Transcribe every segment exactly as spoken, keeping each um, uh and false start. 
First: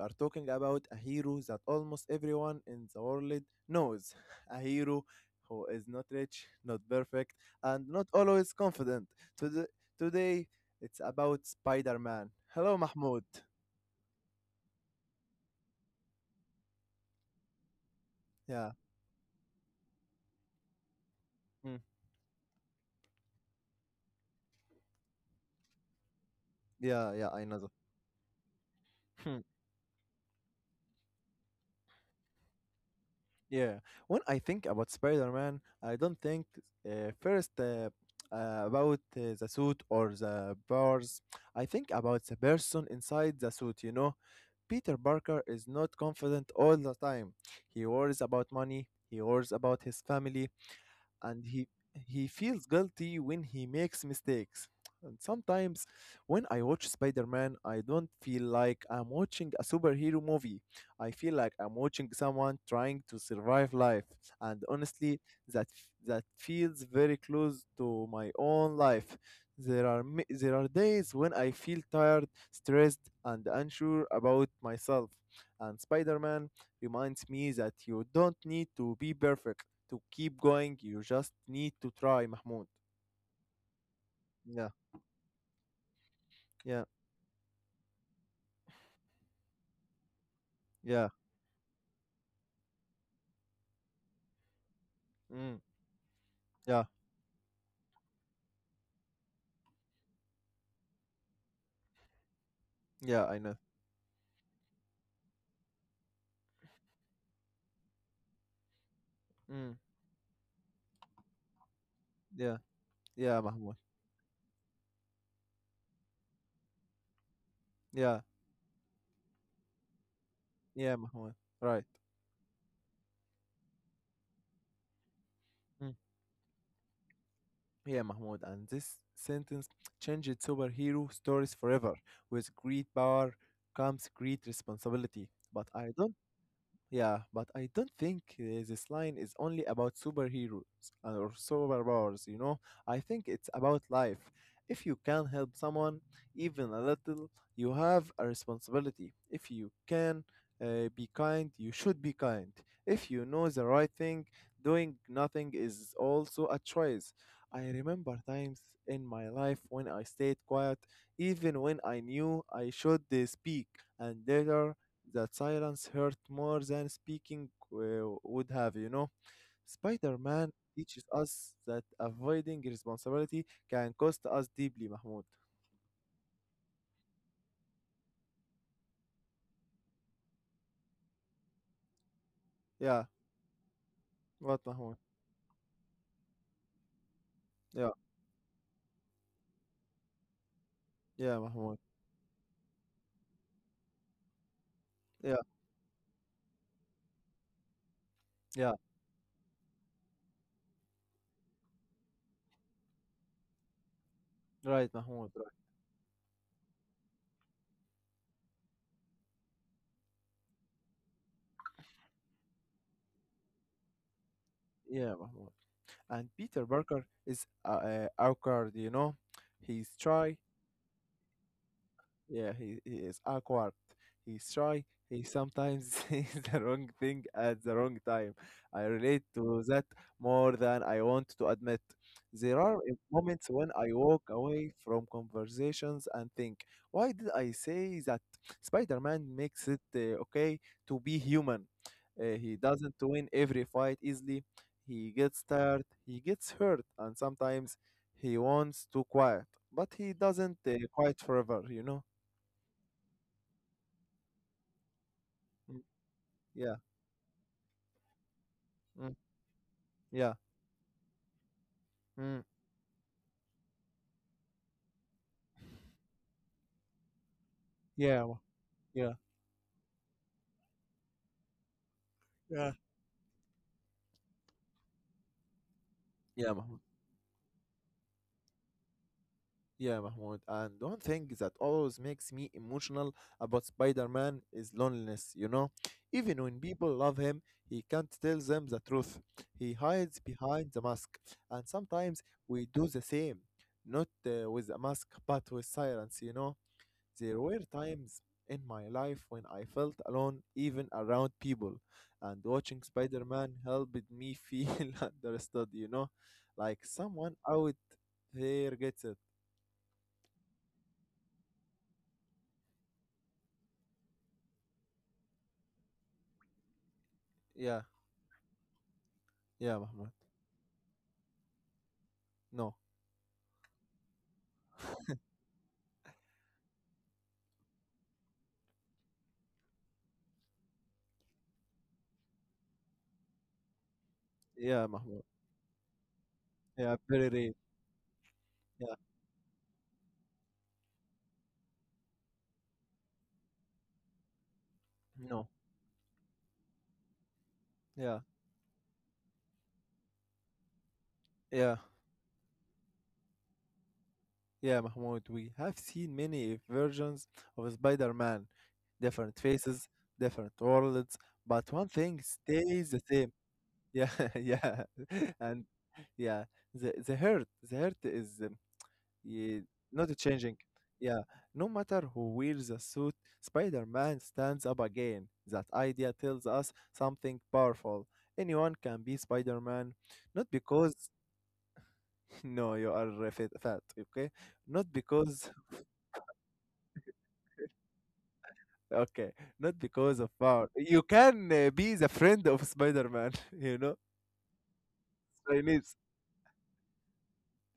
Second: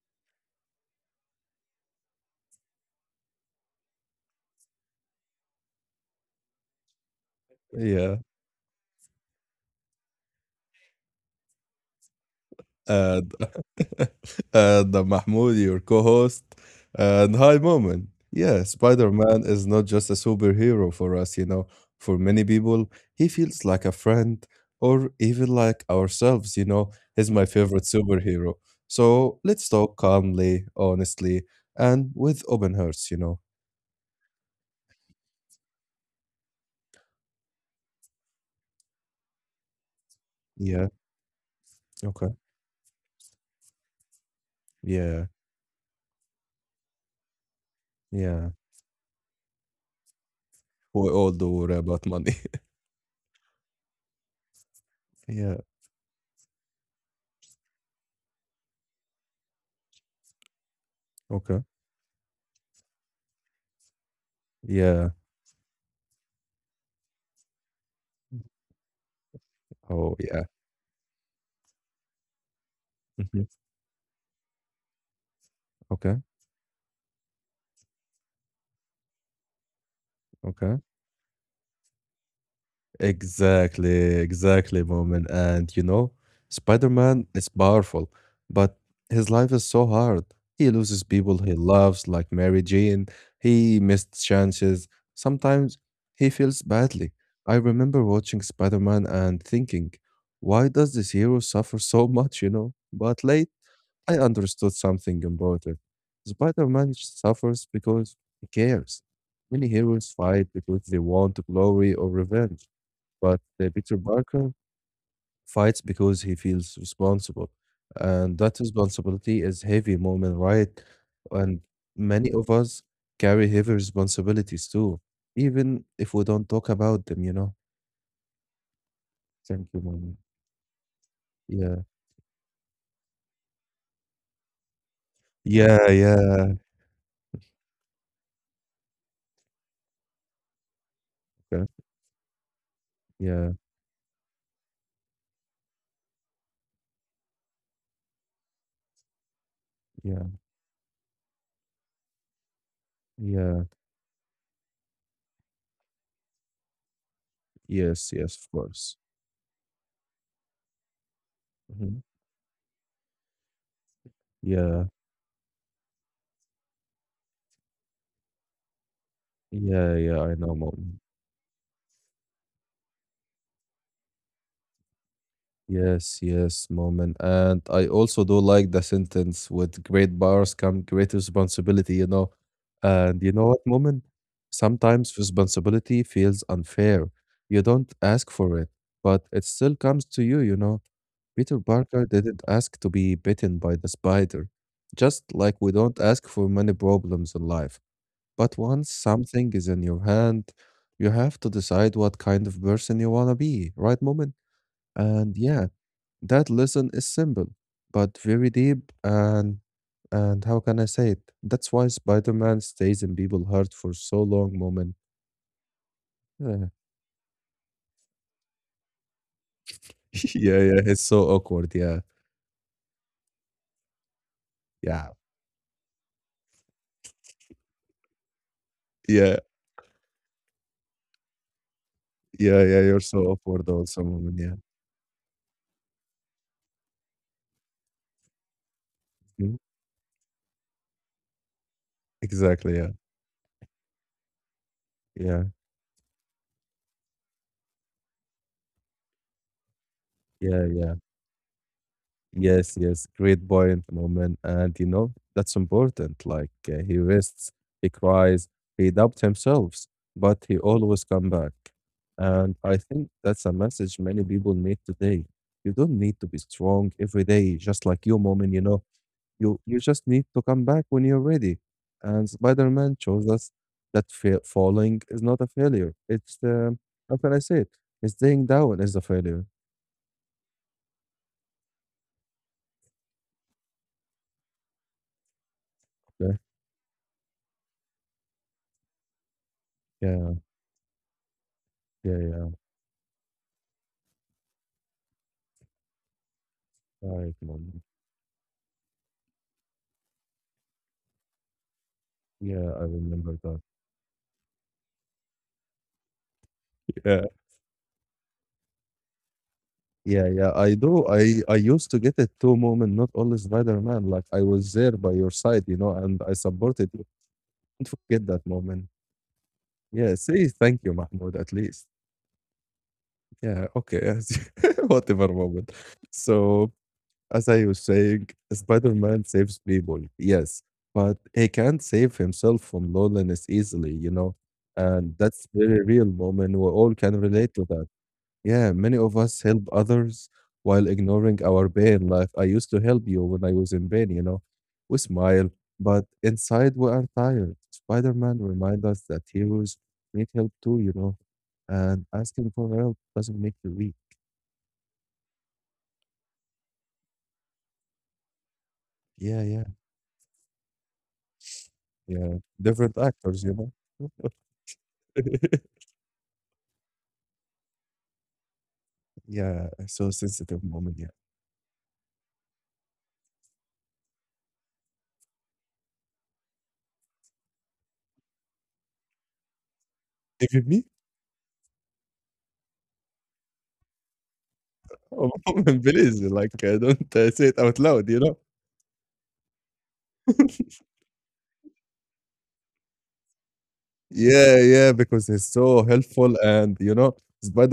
are talking about a hero that almost everyone in the world knows. A hero who is not rich, not perfect, and not Yeah. always confident. Today, today it's about Spider-Man. Hello Mahmoud. And and uh, Mahmoud, your co-host, and hi, Moment. Yeah, Yeah. Spider-Man is not just a superhero for us, you know. Mm. For many people, he feels like a friend or even like ourselves, you know. Yeah, yeah, He's I my know. favorite superhero. So let's talk calmly, honestly, and with open hearts, you know. Yeah, when I think about Spider-Man, I don't think uh, first uh, uh, about uh, the suit or the Yeah. powers. I think about Okay. the person inside the suit, you know. Peter Yeah. Parker is not confident all the time. He worries about Yeah. money, he worries about his family, We all and do he worry about he money. feels guilty when he makes mistakes. And yeah. sometimes when I watch Spider-Man, I don't feel like I'm watching a superhero movie. I feel like Okay. I'm watching someone trying to survive life. And Yeah. honestly, that that feels very close to my own life. There are Oh, ma- yeah. there are days when I feel tired, stressed, and Mhm. unsure about myself. And Okay. Spider-Man reminds me that you don't need to be perfect to keep going. Okay. You just need to try, Mahmoud. Exactly, Yeah, exactly, moment. And you know, yeah, Spider Man is powerful, but his life is so hard. He loses yeah, people he loves, like Mary Jane. He missed chances. mm, Sometimes he feels yeah, badly. I remember watching Spider Man and thinking, why does this hero suffer so much, you know? yeah, But I know. late, I understood something important. Spider Man suffers because he cares. Many Mm, heroes fight because they want glory or yeah, revenge, yeah, but uh, Mahmoud. Peter Parker fights because he feels responsible. Yeah, And that responsibility is heavy moment, right? yeah, Mahmoud. And Right. many of us carry heavy responsibilities too, even Mm, if we don't talk about them, you know? yeah, Mahmoud. And this sentence Thank you, Mom. changed superhero stories Yeah. forever. With great power comes great responsibility. But Yeah, I don't yeah. Yeah, but I don't think uh, this line is only about superheroes and- or Yeah, superpowers, you know? I think it's yeah, about life. If you can help someone, even a little, you have a responsibility. If you can yeah. uh, be kind, you should be kind. If you know the Yeah. right thing, doing nothing is also a choice. I Yes, remember yes, of times course. in my life when I stayed quiet, even when I Mhm. knew I should uh, speak, and later Yeah, that silence hurt more than speaking uh, would have, you know. yeah, Spider yeah, I Man know, Mom. teaches us that avoiding responsibility can cost us deeply, Mahmoud. Yes, yes, moment. And I also do like the sentence with great powers come great responsibility, you know. Yeah, And you know what, moment? what, Mahmoud? Sometimes responsibility feels unfair. You Yeah, don't ask for it, but it still comes to you, you know. yeah, Peter Mahmoud. Parker didn't ask to be bitten by the spider, just Yeah, like we don't ask for many problems in life. But yeah, once something is in your hand, you have to decide what kind of person you want to be, right, moment? right, Mahmoud. And Right. yeah. That lesson is simple, but very deep, and and how can I say it? That's why Spider-Man stays in people's heart for so long, moment. Yeah, Mahmoud. And Peter Yeah. Parker is uh, uh, awkward, you know. He's shy. yeah, yeah, it's so awkward. Yeah, Yeah, he, he is awkward. He's shy. yeah, He sometimes says the wrong thing at the wrong time. I relate yeah, to that more than I want to admit. There yeah, are yeah. i- You're so moments when awkward I also, walk moment. Yeah, away from conversations and think, why did I say that? Spider Man Mhm. makes it uh, okay to be human. Uh, he Exactly. Yeah, doesn't win every fight easily. He gets yeah, tired, he gets hurt, and sometimes he wants to quiet, but he doesn't yeah, uh, yeah. quiet forever, you know? Yes, yes, great point, Moment. And you know, that's Mm, important. Like yeah. uh, he rests, he cries, he Mm, doubts himself, yeah. but he always come back. Mm, And I think that's a message many people need today. You don't need to be strong every day, just like you, yeah. Mah-, Moment, you know. yeah. You you just need to come back when you're ready. And Yeah. Spider-Man shows us that fa- falling is not a failure. It's Yeah, Mahmoud. um, how can I say it? It's staying down is a failure. Yeah, Mahmoud. And one thing that always makes me emotional about Spider Man is loneliness, you know? Okay, Even when people love him, he can't tell them the truth. He hides yeah, behind the mask. And yeah, sometimes yeah. we do the same, not uh, with a mask, but with silence, you know? Right, There were Moment. times in my life when I felt alone, even around people, and Yeah, watching I Spider remember Man that. helped me feel understood, you know, like Yeah. someone out there gets it. Yeah, yeah, I do. I I used to get it too, Moment, not only Spider-Man. Like I was there by your side, you know, and I supported you. Yeah, Don't forget that moment. yeah, Mahmoud. Yeah, say thank you, Mahmoud, at least. No, Yeah, okay, yes. Whatever moment. So as I was saying, Spider-Man saves people, yes, but he can't save himself from loneliness easily, you know. yeah, And Mahmoud. that's very real moment. We Yeah, all can very real. relate to that. Yeah, Yeah, many of us help others while ignoring our pain. Like I used to help you when I was in pain, you know. We no, smile, but inside we are tired. yeah, Spider-Man reminds us that heroes need help too, you know. yeah, And asking for help doesn't make you weak. yeah, Mahmoud. We have seen many versions of Spider Man, different Yeah, yeah, faces, different worlds, but one thing yeah. stays the Different same. actors, you know. Yeah, yeah, and yeah, the the hurt, the hurt is um, ye-, Yeah, so not changing. sensitive moment. Yeah. Yeah, no matter who wears the suit, Spider-Man stands up again. That idea tells us something powerful. Anyone can be Spider-Man, not If you me, because no, you are uh, fit, fat, okay? Not oh, because please, like uh, don't uh, say it out loud, you know. okay, not because of power. You can uh, be the friend of Spider-Man, you know? Yeah, yeah, because he's so Chinese. helpful and you know,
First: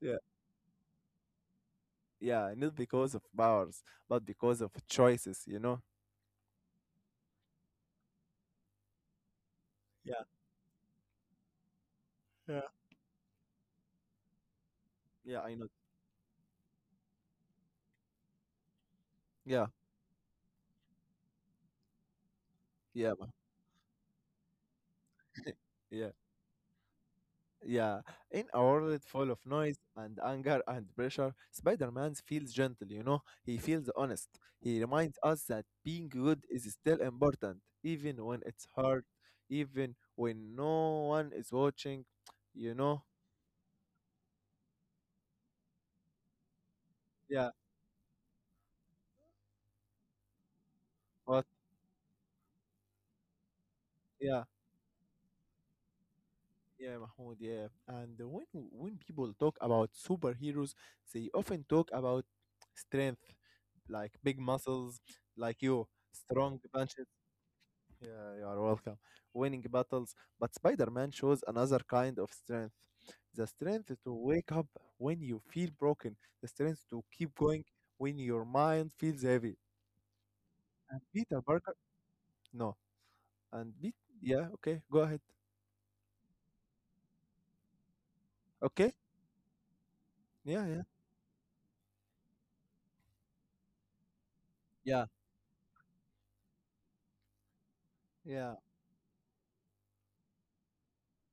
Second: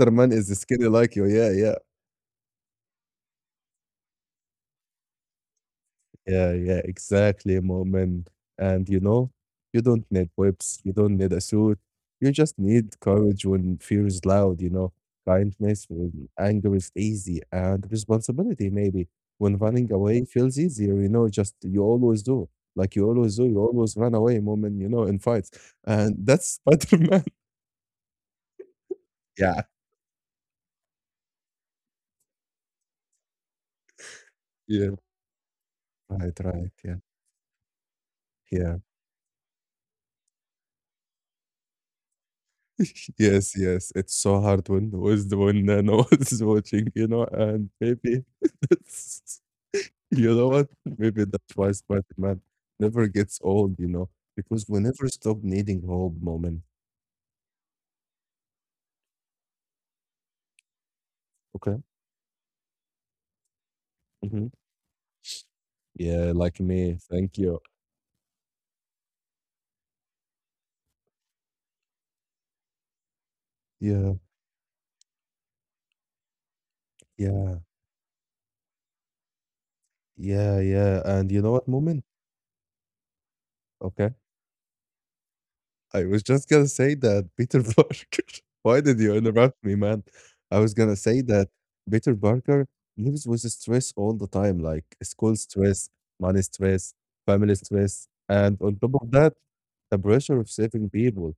Yeah. is skinny like you. Yeah, yeah. Yeah, not because of powers, but because of choices, you know? Yeah, yeah, exactly, Moomin. And you know, you don't Yeah. need whips, you don't need a suit. You just Yeah. need courage when fear is loud, you know, Yeah, I know. kindness when anger is easy, and responsibility maybe when Yeah, running away feels easier, you know, just you always do. Like you yeah, but- always do, you always run away, Moomin, you know, in fights. yeah, And that's Spider-Man. yeah. In a world full of Yeah. noise and anger and pressure, Spider Man feels gentle, you know? He feels honest. He Yeah. reminds us that being Right, good right. is Yeah. still important, even when it's Yeah. hard, even when no one is watching, you know? Yes, yes, it's so hard when was the when uh, no one's watching, you know, Yeah, and maybe that's you know what? Maybe but that's why Spider-Man never gets old, you know, yeah. because we never stop needing hope, moment. Yeah, Mahmoud, yeah. And when when people talk about superheroes, they often Okay. talk about strength, like big Hmm. muscles, like you, Yeah, like strong me. punches. Thank you. Yeah, you are welcome. Winning battles. But Spider-Man shows another kind of strength. The strength Yeah, to wake up when you feel broken. The strength to keep yeah, going when your mind feels heavy. yeah, yeah. And And you Peter know what, Parker, moment? no. And Pete, Okay. yeah, okay, go ahead. I was just gonna say that Peter Parker, why Okay? did you interrupt me, man? I Yeah, was yeah. gonna say that Peter Parker lives with stress all the time, like Yeah. school stress, money stress, family stress, and on top of that, the pressure of saving people.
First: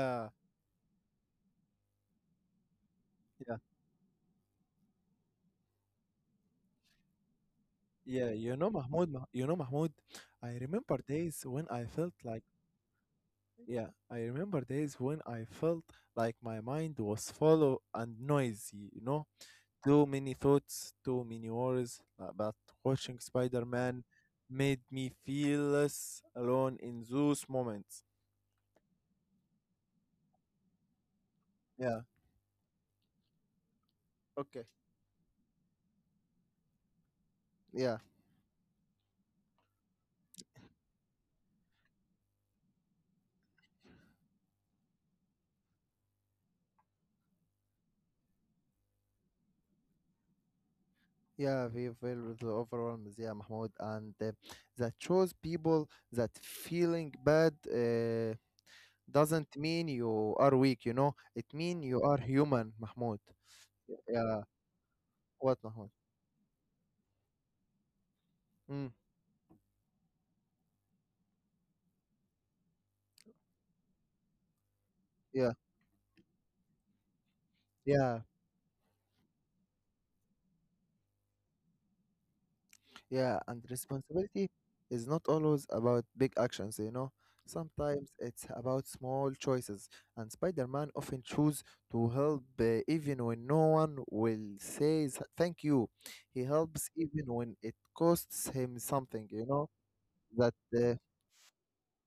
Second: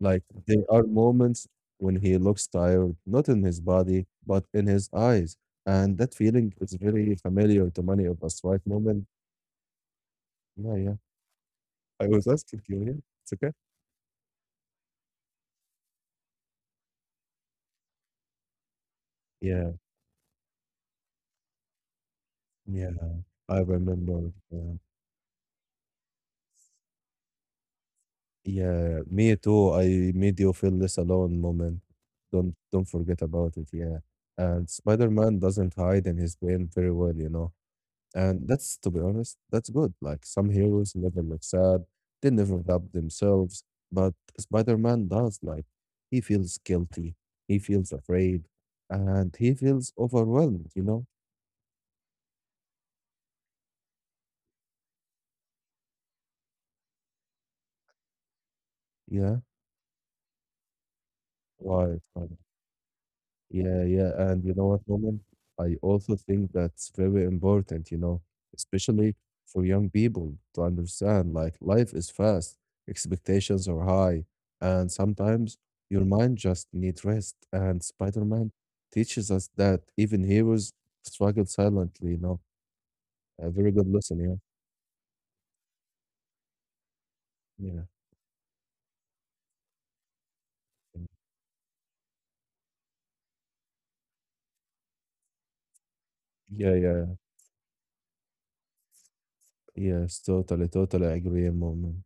Like there are moments when he looks tired, not in Yeah. his body, but in his eyes. And that feeling is very familiar to many of Yeah, us, you right, know, Moment? Mahmoud, Mah-, you know, Mahmoud, I Yeah, yeah. remember days when I I felt was like, asking you, yeah. It's okay. yeah, I remember days when I felt like my mind was full and noisy, you know, Yeah, too many thoughts, too many worries, uh, but yeah. watching I Spider-Man remember. Yeah. made me feel less alone in those moments. Yeah, me too. I made you feel less alone moment. Yeah, Don't don't forget about it, yeah. okay. And Spider-Man doesn't hide in his pain very well, you know. Yeah, And that's to be honest, that's good. Like some heroes never look sad, they never doubt themselves, but Spider-Man does like he feels guilty, he feels afraid, and he feels overwhelmed, you know? yeah, we feel with the overwhelmed, yeah, Mahmoud, and uh, that shows people that feeling bad. Uh, Yeah. doesn't mean you are weak, you know. It mean Right, you are right. human, Mahmoud. Yeah, yeah. Yeah, And you know what, Moment? what I Mahmoud? also think that's very important, you know, Mm, especially for young people to understand like life is fast, expectations are high, and yeah, sometimes your mind just needs rest. And yeah, Spider-Man teaches us that even heroes struggle silently, you know. yeah. A And very good lesson, yeah. responsibility is not always about big actions, you know. Yeah. Sometimes it's about small choices, and Spider-Man often choose to help uh, even when no one will say s- thank you. He Yeah, helps yeah. even when it costs him something, you know. Yes, That totally, uh, totally agree, Moment.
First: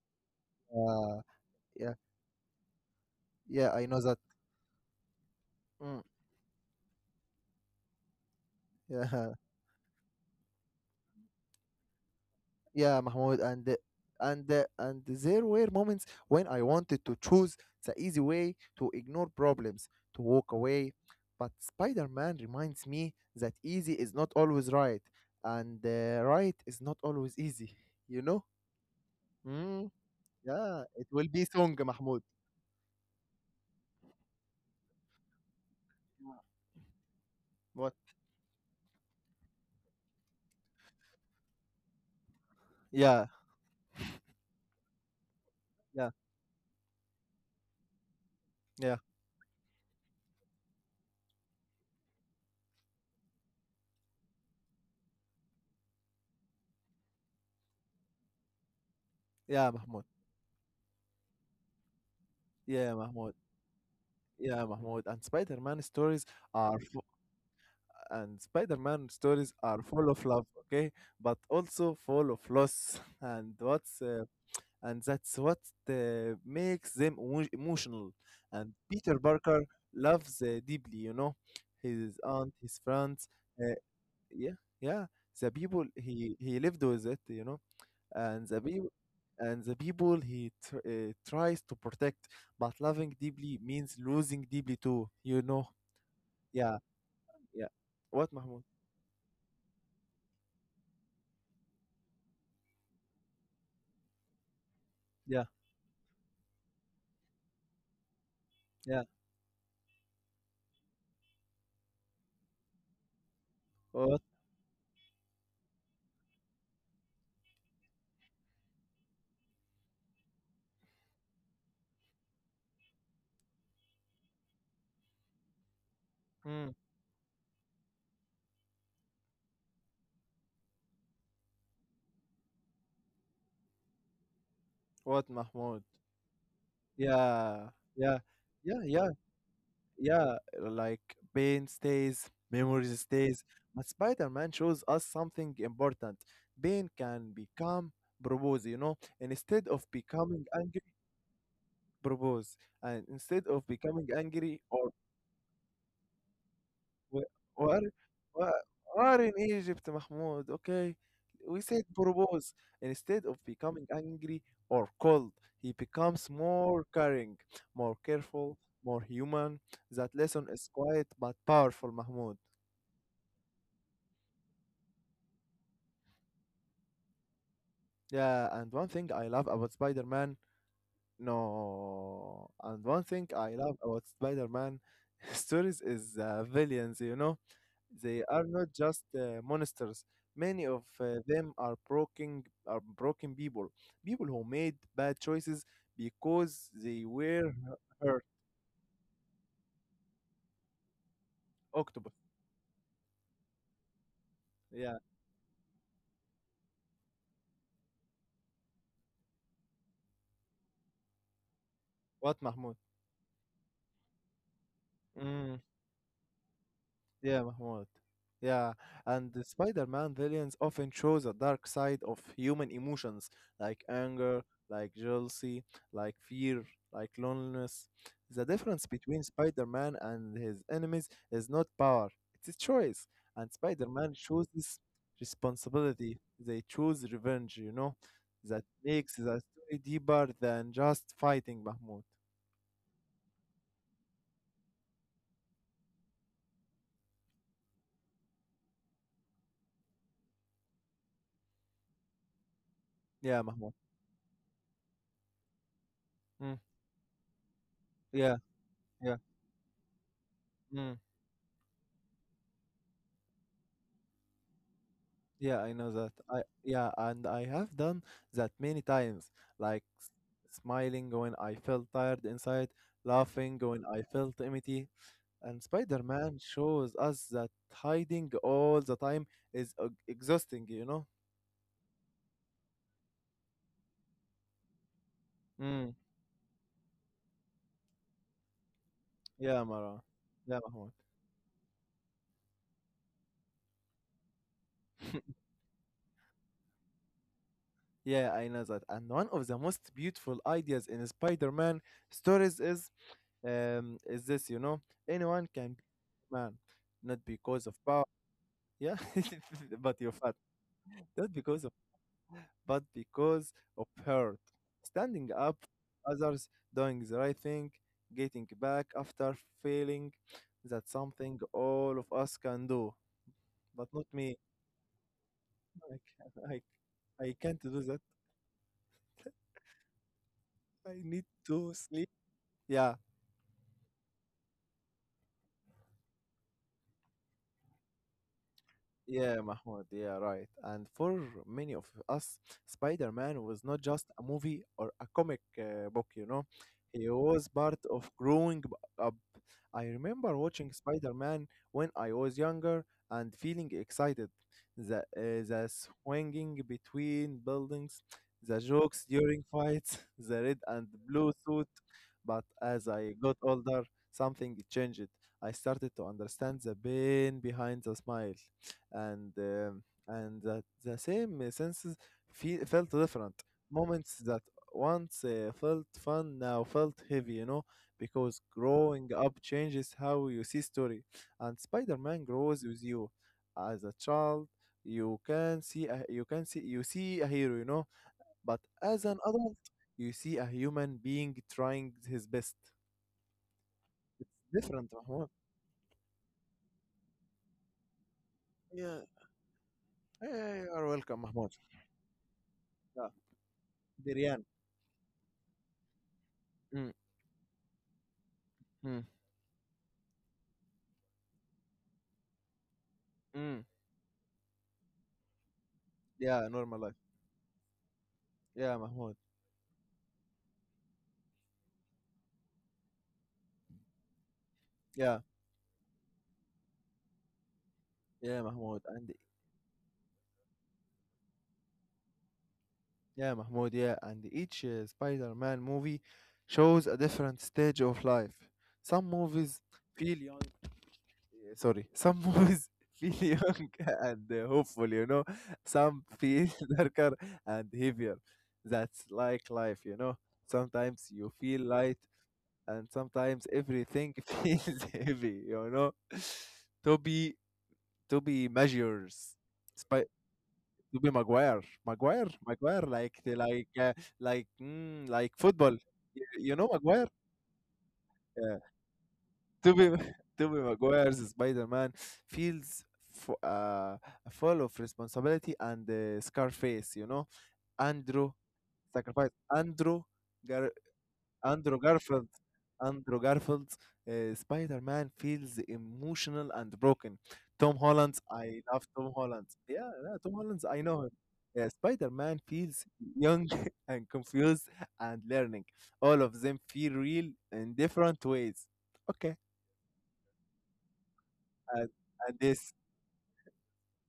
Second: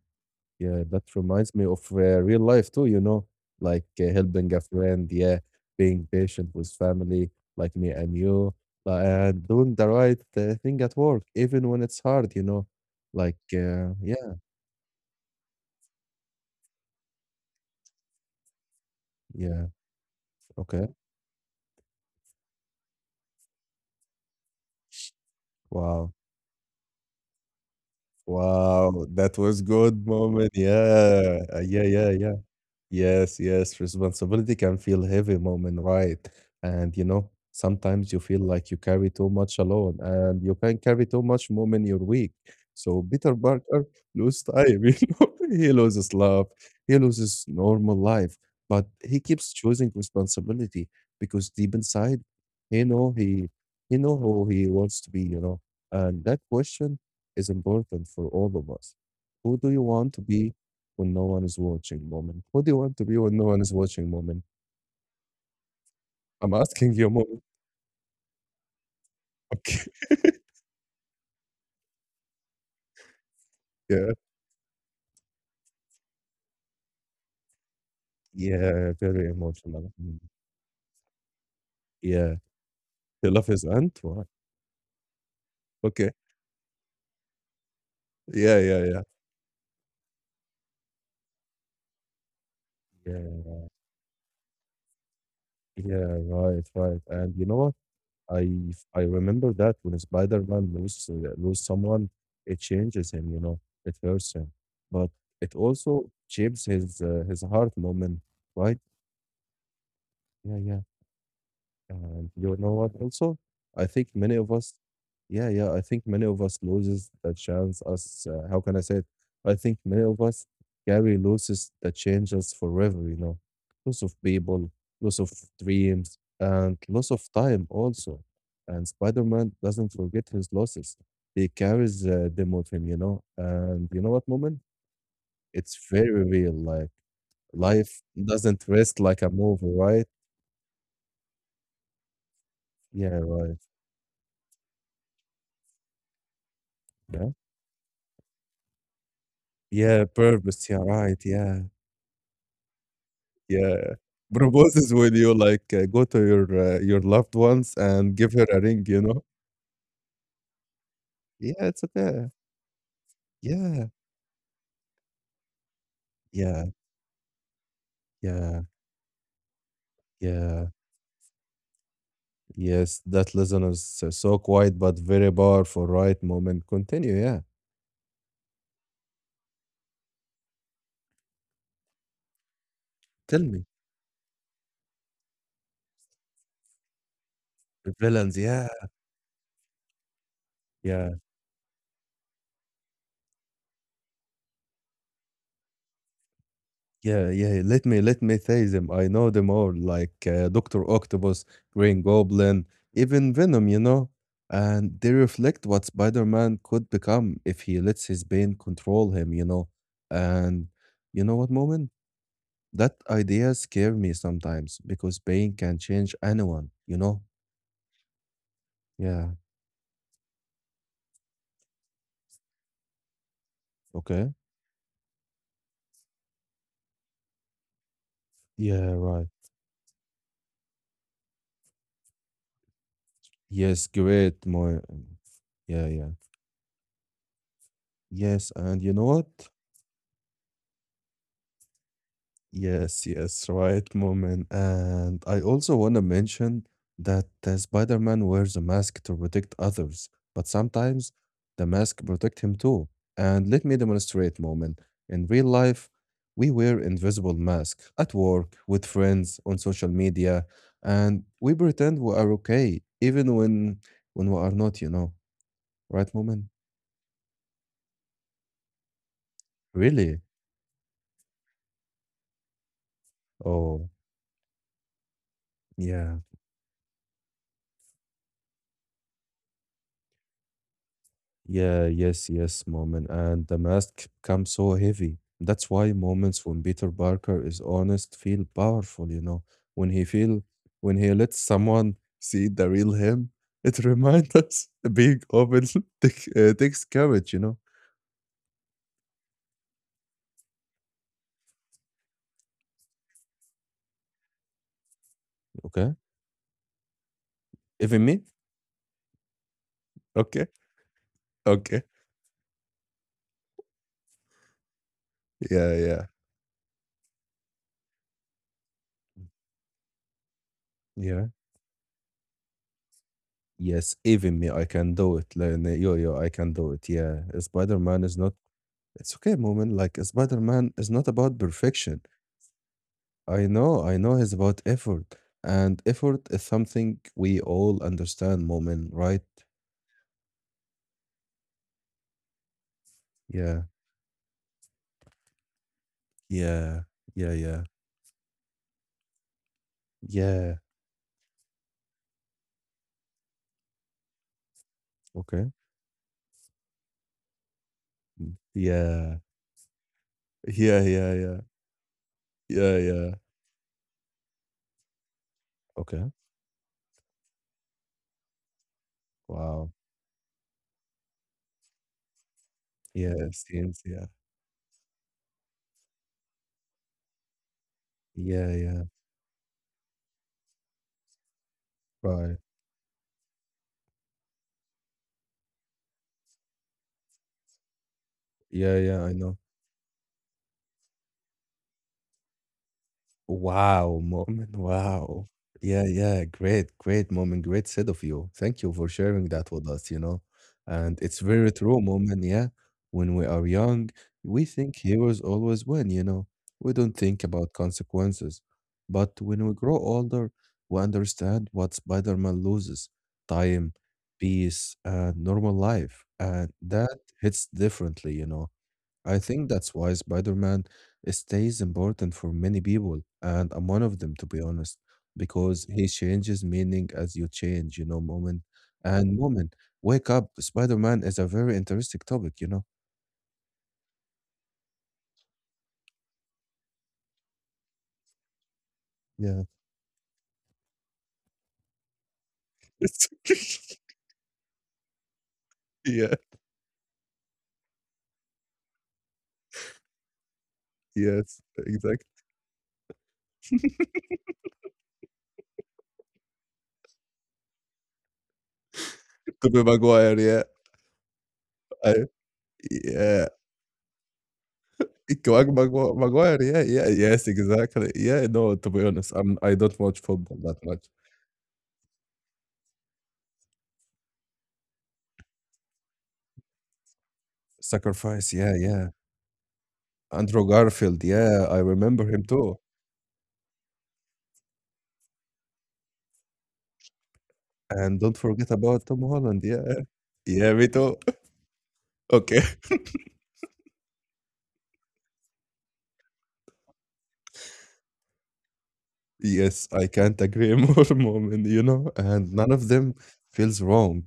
Yeah, that uh, reminds me of yeah, uh, real life too, you know, yeah, I like know uh, that. helping a friend, yeah, Mm, being patient with family like me and you, uh, yeah, and doing the right uh, thing at work, even when it's hard, you know. yeah, Like, Mahmoud, and the- uh, yeah, and the- and there were moments when I wanted to choose the easy way to ignore yeah, problems, to walk okay, away. But Spider-Man reminds me that easy is not always right, and wow, uh, right is not always easy. You know? wow, that was Mm, good moment, yeah, it will yeah, be uh, song, yeah, yeah, Mahmoud. yeah. Yes, yes, responsibility can feel heavy moment, right? Yeah. And you know, What? sometimes you feel like you carry too much alone and you can carry too much moment you're weak. So Yeah, Peter Parker loses time, you know, he yeah, loses love, he loses normal life, but yeah, he keeps choosing responsibility because deep inside, he know he he know who he wants to be, you know. And that question is important for all of us. Who yeah, do you Mahmoud. want to be when no one is watching moment? What do you Yeah, want to be Mahmoud. when no one is watching moment? Yeah, Mahmoud. And Spider-Man stories I'm are asking you, mom. and Spider-Man stories are Okay. full of love, okay, but also full of loss, and what's Yeah. uh, and that's what uh, makes them emo- emotional. And Yeah. Peter Very Parker emotional. Mm. loves uh, deeply, you know, his Yeah. aunt, his friends, The love his uh, aunt, what? yeah, yeah, the people Okay. he he lived with it, you know, and Yeah. the Yeah. people Yeah. and the people he tr- uh, tries to protect. But loving Yeah. deeply Yeah. means losing deeply too, you know. Yeah, right, Yeah, right. And you know yeah. what? What Mahmoud? I I remember that when Spider-Man lose uh, lose someone, it changes him. You know, it hurts him, but Yeah. it also shapes his uh, his heart moment. Right? Yeah. Yeah. Yeah. And you know what also? I think What? many of us yeah, yeah, I think many of us loses the chance us uh, how can I say it? I think many of us carry losses that change us forever, you know. Loss of people, loss of dreams, Mm, and loss of time also. And Spider-Man doesn't forget his losses. He carries uh, them with him, you know. And you know what, moment? what, Mahmoud? It's very real. Like Yeah, life yeah, doesn't yeah, rest yeah, like a movie, right? yeah. Like pain stays, memories Yeah, stays, right. but Spider-Man shows us something important. Pain can Yeah. become propose, you know, and instead of Yeah, becoming purpose. Yeah, angry, right. Yeah, propose, and instead of yeah. becoming angry or Proposes when you like uh, go to your uh, your و loved ones وقال and give و her a ring. You "Are know. in Egypt, Mahmoud, okay? Yeah, We it's said okay. propose. Instead of becoming Yeah, angry or cold, he becomes yeah, more caring, more careful, yeah, more human. That lesson is yeah. quiet but powerful, Mahmoud. Yes, that listener is uh, so quiet but very powerful. Right moment. Continue. Yeah. Yeah, and one thing I love about Spider-Man, no, and one thing Tell I me love about Spider-Man stories is uh, villains, you know? the They villains. are not Yeah, just uh, monsters. Many of yeah. uh, them are broken, are broken people, people who made bad choices because they Yeah, were yeah. Let me hurt. let me say them. I know them all, like uh, Doctor Octopus, Green Octopus. Goblin, even Venom. You know, Yeah. and they reflect what Spider-Man could become if he lets his pain control him. You know, and you know what, moment, What, Mahmoud? that idea scare me sometimes because pain can change anyone. You know. Yeah, Mahmoud. Yeah, and Yeah. the Spider-Man villains often shows a dark side of human emotions, like Okay. anger, like jealousy, like fear, like loneliness. The difference Yeah. between Right. Spider-Man and his enemies is not power, it's a choice. And Yes. Spider-Man Great. My. chooses Yeah. Yeah. responsibility. They choose revenge, you know? Yes. That And you know makes the what? story deeper than just fighting, Mahmoud. Yes, yes, right moment. And I also want to mention that uh, Spider-Man wears a mask to protect others, but sometimes the mask protect him too. Yeah, And let Mahmoud. me demonstrate moment. In real life, we Mm, wear invisible masks at yeah, work, with yeah, friends, on social media, mm. and we pretend we are okay, even when when we are not, you know. Yeah, I know that. Right I moment? yeah, and I have done that many times, like s- Really? smiling when I felt tired inside, laughing when Oh, I felt empty. And yeah. Spider-Man shows us that hiding all the time is e- exhausting, you know? Yeah, yes, yes, moment. And the mask becomes so heavy. That's Mm, why moments when Peter Parker is honest feel powerful, you know. yeah, When Mara. he feel Yeah, Mahmoud. when he lets someone see the real him, it reminds us being open take, uh, takes courage, you know. Yeah, I know that. And one of the most beautiful ideas in Spider-Man stories is um is this, you know, anyone can be Okay. man, not because of power. Even me? Yeah, but you're fat. Okay. Not because of, Okay. but because of hurt. Standing up, Yeah, yeah. others doing the right thing, getting back after failing. That's Yeah. something all of us can do, but Yes, not me. even me, I can do it. Like, n- yo, I, yo, I ca-, can I, do it. Yeah. I can't do that. Spider-Man is not it's okay, moment. Like Spider-Man is I not need about to perfection sleep. Yeah. I know, I know it's about effort, and effort is something we all understand, Moment, right? Yeah, Mahmoud, yeah, right. And for many of us, Spider Man was Yeah, not just a movie or a comic uh, book, you know. yeah, He yeah, was yeah, part of growing b- up. I remember yeah. watching Spider Man when I was younger and feeling excited. The, uh, Okay. the swinging between buildings, the jokes Yeah, during fights, the red yeah, and yeah, blue yeah, suit. But yeah, as yeah. I got older, something changed. I started Okay. to understand the pain behind the smile and Wow. um, and that the same senses feel, felt Yeah, it different. seems. Yeah, Moments that once uh, felt fun now felt heavy, you know, because yeah, yeah. growing up changes how you see story, and Spider-Man Right. grows with you. As a child, you can see a, you can see you see a hero, you know, but Yeah, yeah, as I an know. adult, you see a human being trying his best. Wow, It's moment. different, Mahmoud. Wow. Yeah, yeah. Great, great moment. Great said of you. Thank you for Yeah. sharing that with us, you know. Yeah, you are And welcome, it's Mahmoud. very true moment, yeah. Yeah, When we are young, Dirian. we think heroes always win, you know. We Mm, don't think about consequences. mm, But when we grow older, we understand what Spider-Man loses. mm. Time, peace, and normal life. Yeah, And normal life. that hits differently, you know. Yeah, Mahmoud. I think that's why Spider-Man stays important for many people, and I'm one of them, to be honest, Yeah, because he changes meaning as you change, you know, yeah, moment Mahmoud. And and moment. Wake up, Spider-Man is a very interesting topic, you know? yeah, Mahmoud. Yeah, and each uh, Spider-Man movie shows a different stage of life. Some Yeah. movies feel young. Eh, Sorry, some movies feel young and uh, hopeful. You know, some Yeah, feel darker and heavier. That's like life. You know, sometimes you yes, feel light exactly. and sometimes everything feels heavy, you know. To be to be measures. Tobey Maguire, yeah. to be Maguire, I, Maguire, Maguire, like yeah. the, like uh, like mm, like Maguire, football. Maguire, You, Maguire, you yeah, know yeah, Maguire. yes, exactly. Yeah, no, Yeah. to be honest, I'm, I To don't be watch football to that be much. Maguire's Spider-Man feels f- uh, full of responsibility and uh, Scarface. You know Andrew Sacrifice, yeah, yeah. sacrifice Andrew Andrew Garfield, yeah, I Andrew remember him Garfield. too. Andrew Garfield. Uh, Spider-Man feels emotional and broken. Tom And Holland. don't forget I love about Tom Tom Holland, Holland. yeah. Yeah, yeah, Tom Yeah, Holland. me I too. know him. Yeah, Spider-Man Okay. feels young and confused and learning. All of them feel real in different ways. Okay. Yes, I can't agree more, Moment, you And, know, and and none of this. them feels wrong.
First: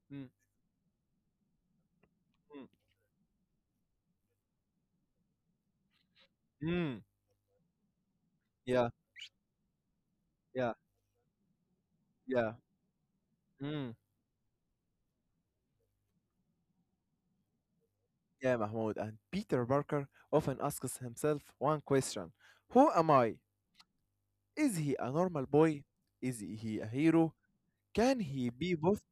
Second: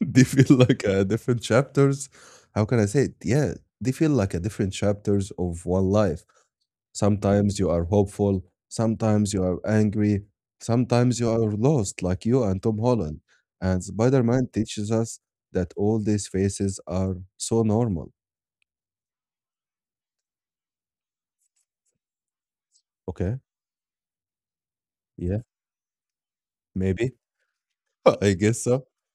They Mm, feel like uh, different chapters. How mm, can I say it? Yeah, they feel like a different chapters of one life. mm. Sometimes you are hopeful, Yeah, sometimes you are angry, yeah, sometimes you are lost, like you yeah. and Tom Holland. And Mm. Spider Man teaches us that all these faces are so normal. Yeah, Mahmoud. And Peter Parker often asks himself one question. Who am Okay? I? Is he a Yeah, normal boy? Is he a maybe. hero? Can I he guess be so. both?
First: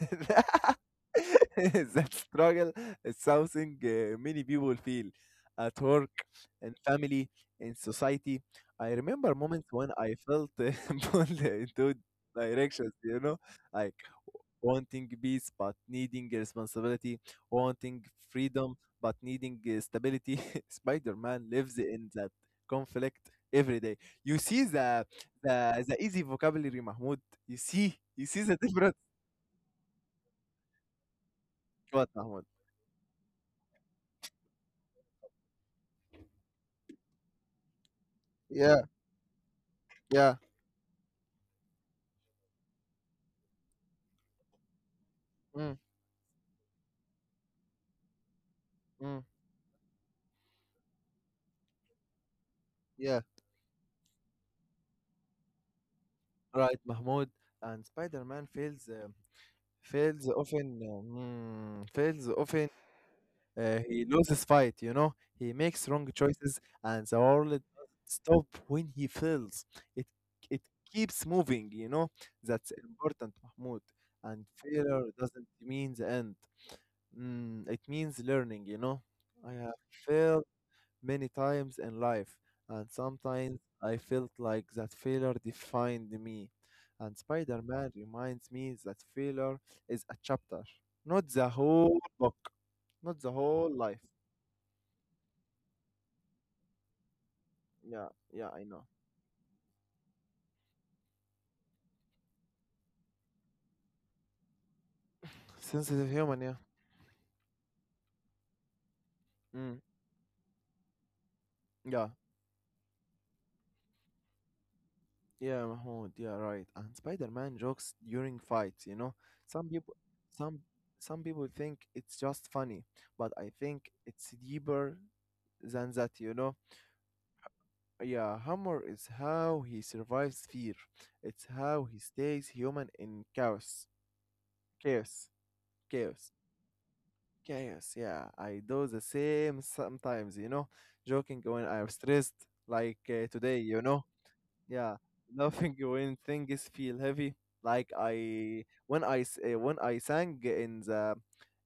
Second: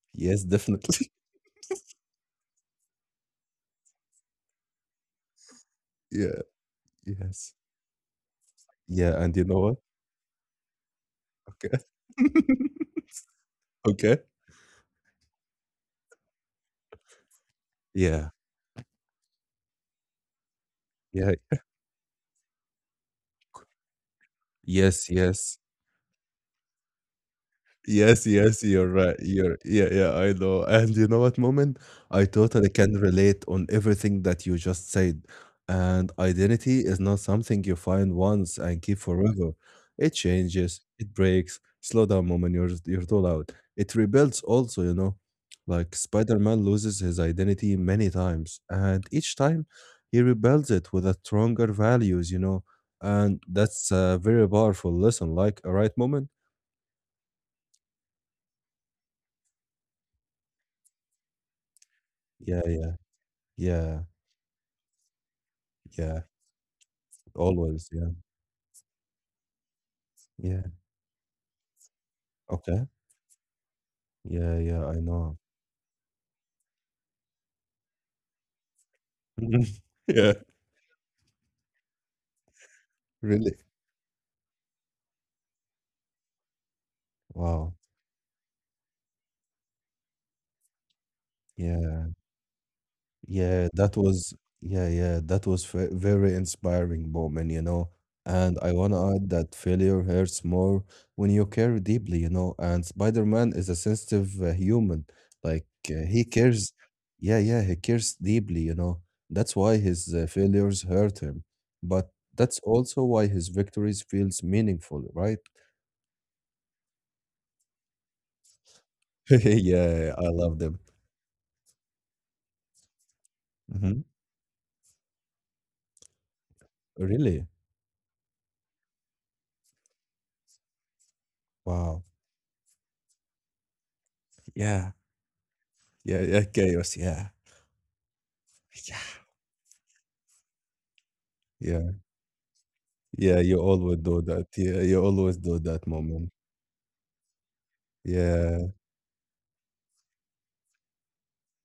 Yes, that definitely. that struggle is something uh, many people feel at work, Yeah, in family, yes. in society. I Yeah, remember and you know moments what? when I felt uh, pulled Okay. into directions, you know. I Okay. wanting peace but needing responsibility, wanting Yeah. freedom but needing uh, stability. Spider Yeah. Man lives in that conflict every day. You see the Yes, yes. the, the easy vocabulary, Mahmoud. You see, you Yes, see the yes, you're difference. right. You're yeah, yeah, I know. And you know what, Moment? What, I Mahmoud? totally can relate on everything that you just said. And identity is not something you find once and Yeah, keep forever. It yeah. changes, it breaks. Slow down, Moment, you're you're too loud. It rebuilds also, you know. Mm, Like Spider-Man loses his identity many times, and mm, each time he rebuilds it with a stronger values, you know. yeah. And that's a very powerful lesson, like, all right, Moment? Right, Mahmoud. And Spider Man fails. Uh, fails often. Uh, mm, fails Yeah, often. yeah. Uh, Yeah, He loses fight, you know. He makes wrong yeah, choices, and the world doesn't always, yeah, stop when he fails. It yeah, it keeps moving, you know. That's okay, important, Mahmoud. And yeah, yeah, I failure know. doesn't mean the end. Mm, it means learning, you know. I have yeah, failed many times in life, and really? sometimes I felt like that failure defined me. And Wow, Spider-Man reminds me that failure is a chapter, not the whole yeah. book, not the Yeah, whole that life. was yeah, yeah, that was ve- very inspiring moment, you know. Yeah, yeah, And I I know. want to add that failure hurts more when you care deeply, you know. And Spider-Man is a sensitive uh, human. Like uh, Sensitive he human, yeah. cares, yeah, yeah, he cares deeply, you know. That's why Mm, his uh, failures hurt him. yeah, But that's also why his victories feels meaningful, right? yeah, Mahmoud, yeah, right. And Spider-Man jokes during fights, you know. Some people, yeah, I some love them. some people think it's just funny, but I think Mhm. it's deeper than that, you know. Really? Yeah, humor is how he survives fear. It's how he Wow. stays human in chaos, Yeah, chaos, yeah, chaos, yeah, chaos. Yeah, chaos. Yeah, I do the yeah, same sometimes, you know, joking when I'm yeah. stressed, like uh, Yeah, today, you you always know. do that. Yeah, Yeah, you always do laughing that when moment. things feel heavy. Like I Yeah, when I s- uh, when I sang in the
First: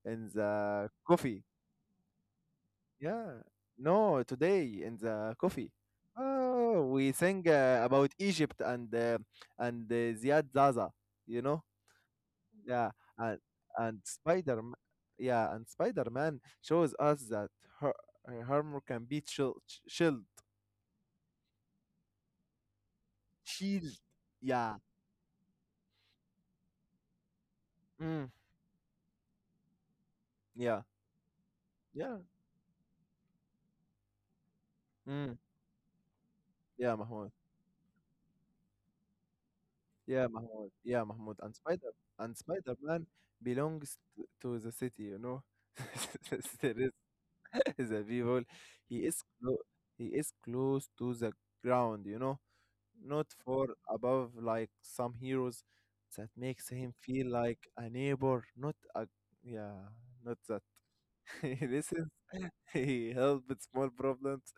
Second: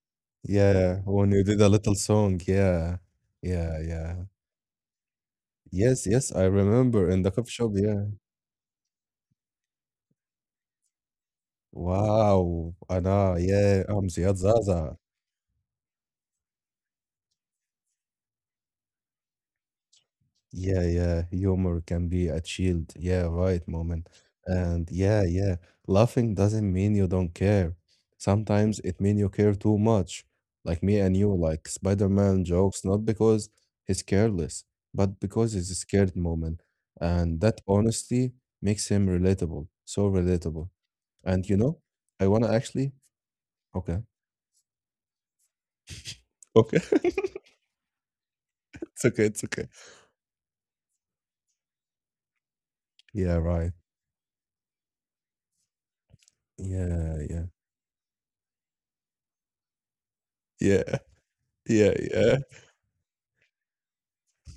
in the yeah. When coffee. you did a little song, yeah, Yeah, yeah, yeah. no, today in the coffee. Yes, yes, I Oh, remember we in the sang coffee shop. uh, Yeah. about Egypt and uh, and uh, Ziad Zaza. You know, Wow. yeah, Ana, and yeah. and I'm Ziad Spider, Zaza. yeah, and Spider Man shows us that her armor can be chill, shield, Yeah, yeah. Humor can be a shield. Yeah, right, shield. moment. Yeah, And yeah, yeah. Laughing doesn't mean you don't care. mm, Sometimes it means you care too much. yeah, Like me and you, like yeah, Spider-Man jokes, not because he's careless, but mm, because he's scared moment. yeah, Mahmoud. And that honestly makes him relatable. So Yeah, relatable. Mahmoud. Yeah, Mahmoud. And And you know, Spider I and wanna actually Spider-Man belongs okay. t- to the city, you know. There Okay. is the people. He it's is okay. It's clo okay. he is close to the ground, you know. Not Yeah, far right. above like some heroes. That makes him Yeah, feel yeah. like a neighbor, not a yeah, not that. Yeah. He Yeah. listens. Yeah. He helps small problems.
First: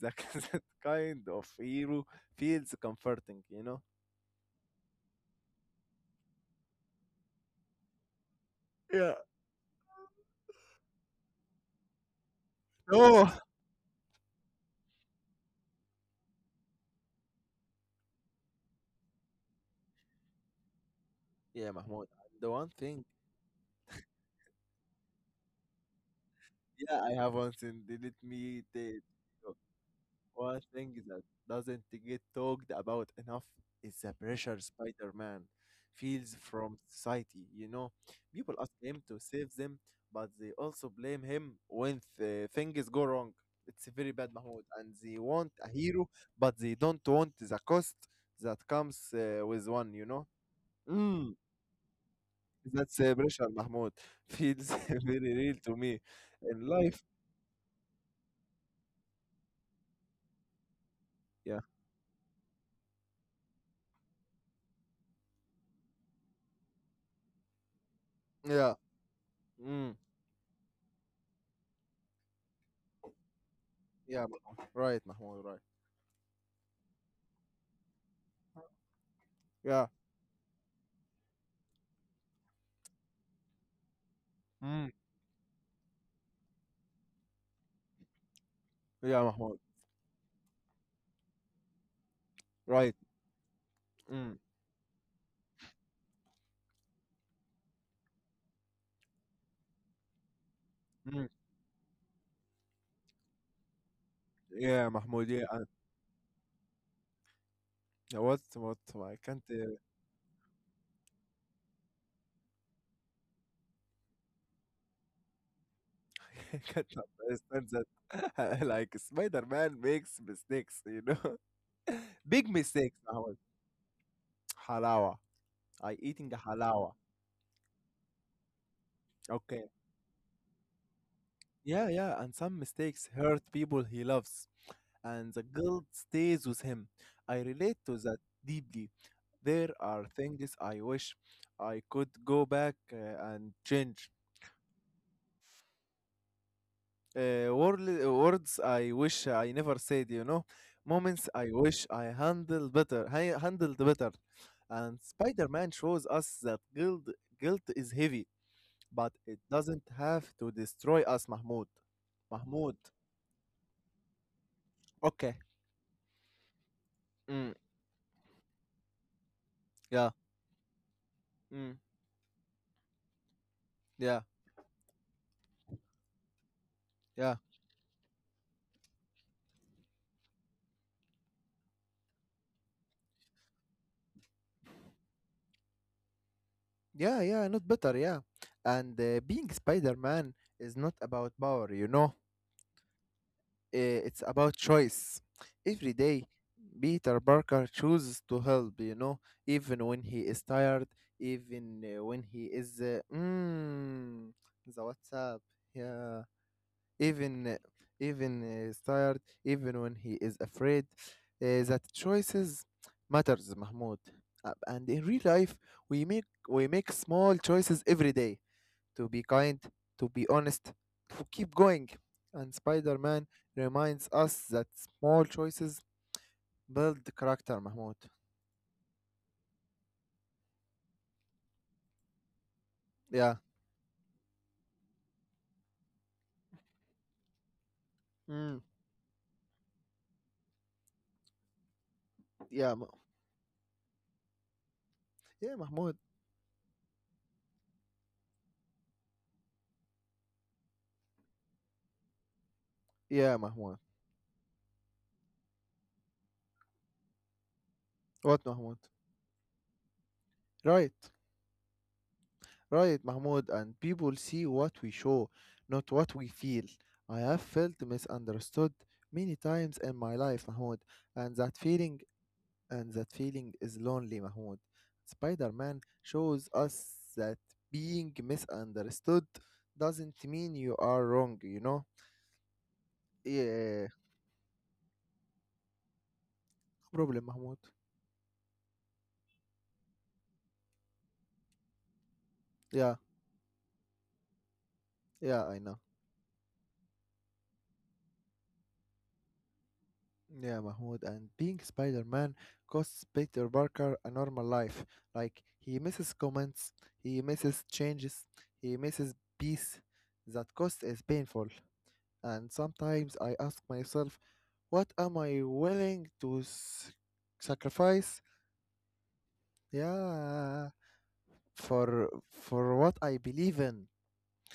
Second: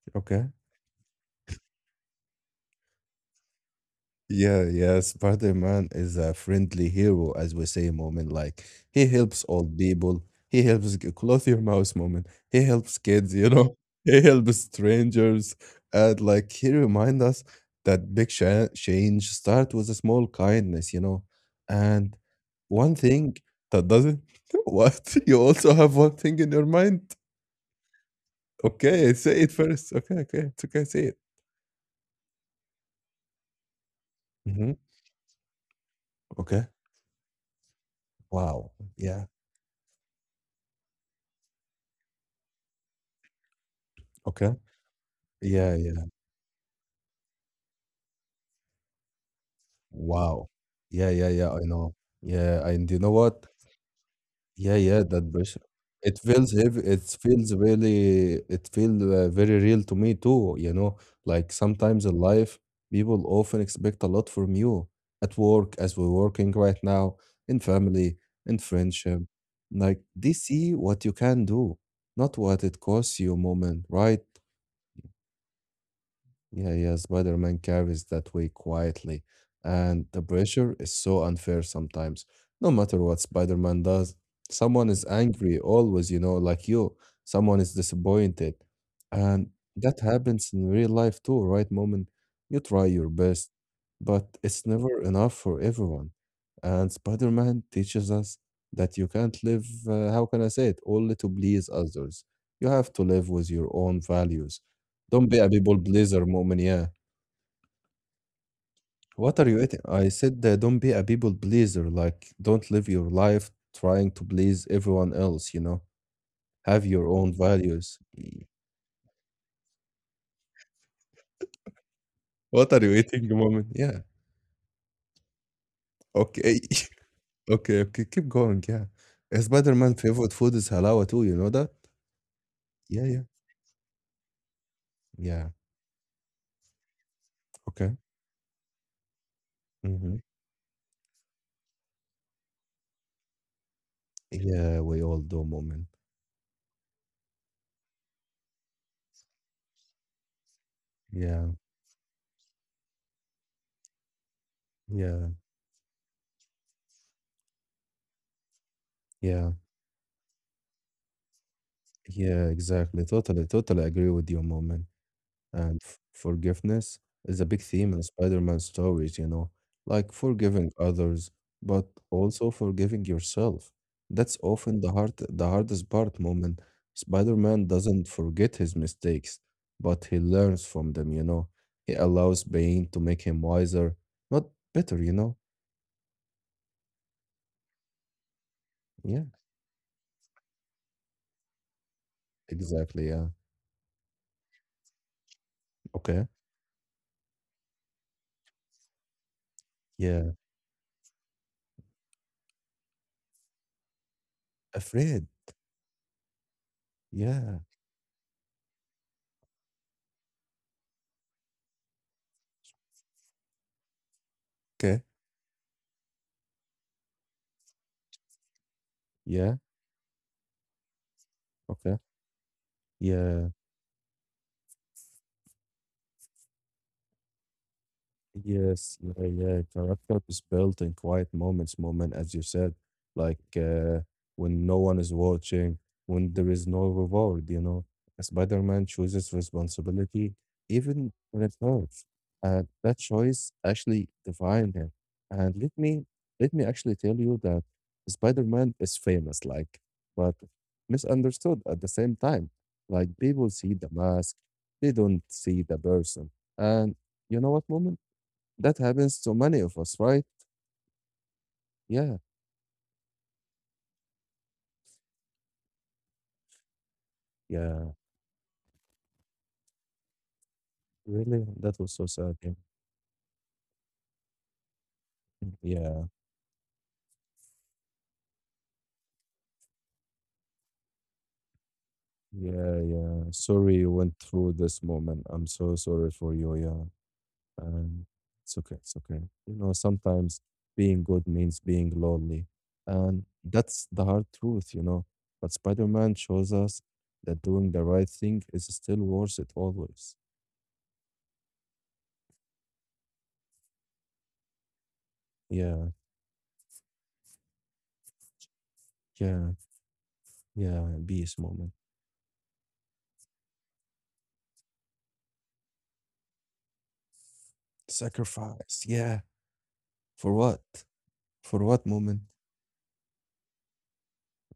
That, Okay. that kind of hero feels comforting, you know. Yeah, yeah. Spider-Man is a friendly hero, as we say, moment. Like Yeah. he Yeah. helps old people. He helps g- clothe your mouse moment. He helps No. kids, you know. He helps strangers. And like he remind us that big cha- change start with a small kindness, you know. Yeah, Mahmoud. And The one one thing, thing that doesn't what you also have one thing in your yeah, I mind. have one thing. They let me tell you. Okay, say it first. Okay, okay, One it's okay, thing say it. that doesn't get talked about enough is the pressure Hmm Spider-Man feels Okay. from society. You know, people Wow. ask him to Yeah. save them, but they also blame him when th- things go wrong. It's very bad, Okay. Mahmoud. And they want a Yeah, yeah. hero, but they don't want the cost that comes uh, with one. You know. Wow. Yeah, yeah, Mm. yeah, I know. Yeah, and you That's know uh, what? pressure, Mahmoud. Feels Yeah, yeah, very that real pressure. to me. It feels In heavy. It life, feels really, it feels uh, very real to me too, you know. Like yeah. sometimes in life, people often expect a lot from you at work, as we're working right now, in family, in Yeah. friendship. Mm. Like they see what you can do, not what it costs you moment, right? Yeah, Mahmoud. Right, Mahmoud. Right. Yeah, yeah, Spider-Man carries that way quietly, Yeah. and the pressure is so unfair sometimes. No matter what Spider-Man does, someone Mm. is angry always, you know, like you. Someone is disappointed. Yeah, And Mahmoud. that happens in real life too, right, Moment? You try Right. your best, but Mm. it's never enough for everyone. And Spider-Man teaches us that you can't live, uh, how can I say it, only Mm. to please others. You have to live with your own values Yeah, don't Mahmoud. be Yeah. a uh, people pleaser, Mu'min, yeah. Yeah. What? What? I What can't. are you Uh, eating? I said uh, don't be a people pleaser. Like, don't live your life trying to please everyone else, you know? I can't Have your own understand values. that. Like Spider-Man makes mistakes, you know, big What are you mistakes. eating, Mahmoud. Mu'min? Yeah. Halawa. I eating Okay. halawa. Okay, okay. Keep going, yeah. Uh, Okay. Spider-Man favorite food is halawa too, you know that? Yeah, yeah. And some Yeah, mistakes yeah. hurt people he loves, and the Yeah. guilt stays with him. I relate Okay. to that deeply. There are hmm things I wish I could go back uh, and change. Yeah, we all do, Mu'min. Uh, worl- words I wish I never said, you know. Moments I Yeah, wish I handled better. I handled better. And yeah, Spider-Man shows us that guilt guilt is heavy, but it yeah. doesn't have to destroy us, Mahmoud. Yeah, Mahmoud. exactly. Totally, totally agree with you, Mu'min. Okay. And f- forgiveness is a Mm, big theme in Spider-Man stories, you know, like yeah. forgiving others, Mm, but also forgiving yourself. yeah. That's often the hard, the hardest part moment. Yeah. Spider-Man doesn't forget his mistakes, but he learns from them, you know. He allows pain to make him wiser, not better, you know. Yeah, yeah, not better, yeah. And uh, Yeah, being Spider Man is not about power, you know. exactly. Yeah. Uh, it's about choice. Every Okay. day, Peter Parker chooses to help, you know, even when he Yeah. is tired, even uh, when he is. Uh, mm, the Afraid. WhatsApp, yeah. Even Yeah. uh, even uh, is tired, even when he is afraid. Uh, that choices matters, Mahmoud. Uh, and Okay. in real life, we make we make small choices every day to be Yeah. kind, to be honest, to keep going. Okay. And Spider Man Yeah. reminds us that small choices build character, Mahmoud. Yes, yeah, yeah. Character is built in quiet moments, moment, as you said, Yeah. like uh, when no one is watching, when there is no reward, you know. Mm. Spider-Man chooses responsibility, even when it hurts. And Yeah. Ma- that choice actually defined him. And yeah, let Mahmoud. me let me actually tell you that Spider-Man is famous, like, but misunderstood at the same time. Like Yeah, people see Mahmoud. the mask, they don't see the person. And you know what, moment? What, That Mahmoud? happens to many of us, right? Right. Yeah, Right, Mahmoud. And people see what we show, not what we feel. I have felt yeah. misunderstood many times in my life, Mahmoud. And Really? that That was feeling so sad. Yeah, and that feeling is lonely, Mahmoud. Spider Man yeah, shows us that being misunderstood doesn't mean you are wrong, you know? yeah. yeah. Sorry you Yeah, went through this moment. I'm so sorry for you. Yeah. problem, Mahmoud. And it's okay. It's okay. You know, sometimes being good means being lonely. Yeah, And that's the hard truth, you know. yeah, But I know. Spider Man shows us that doing the right thing is still worth it always. Yeah, Mahmoud. And being Spider Man costs Peter Parker a normal life. Like, he Yeah, misses comments, he misses changes, he misses yeah, peace. That yeah. cost is Beast painful. moment. And sometimes I ask myself what am I willing to s- sacrifice? Sacrifice. Yeah. For Yeah, what? For what for moment? for what I believe in.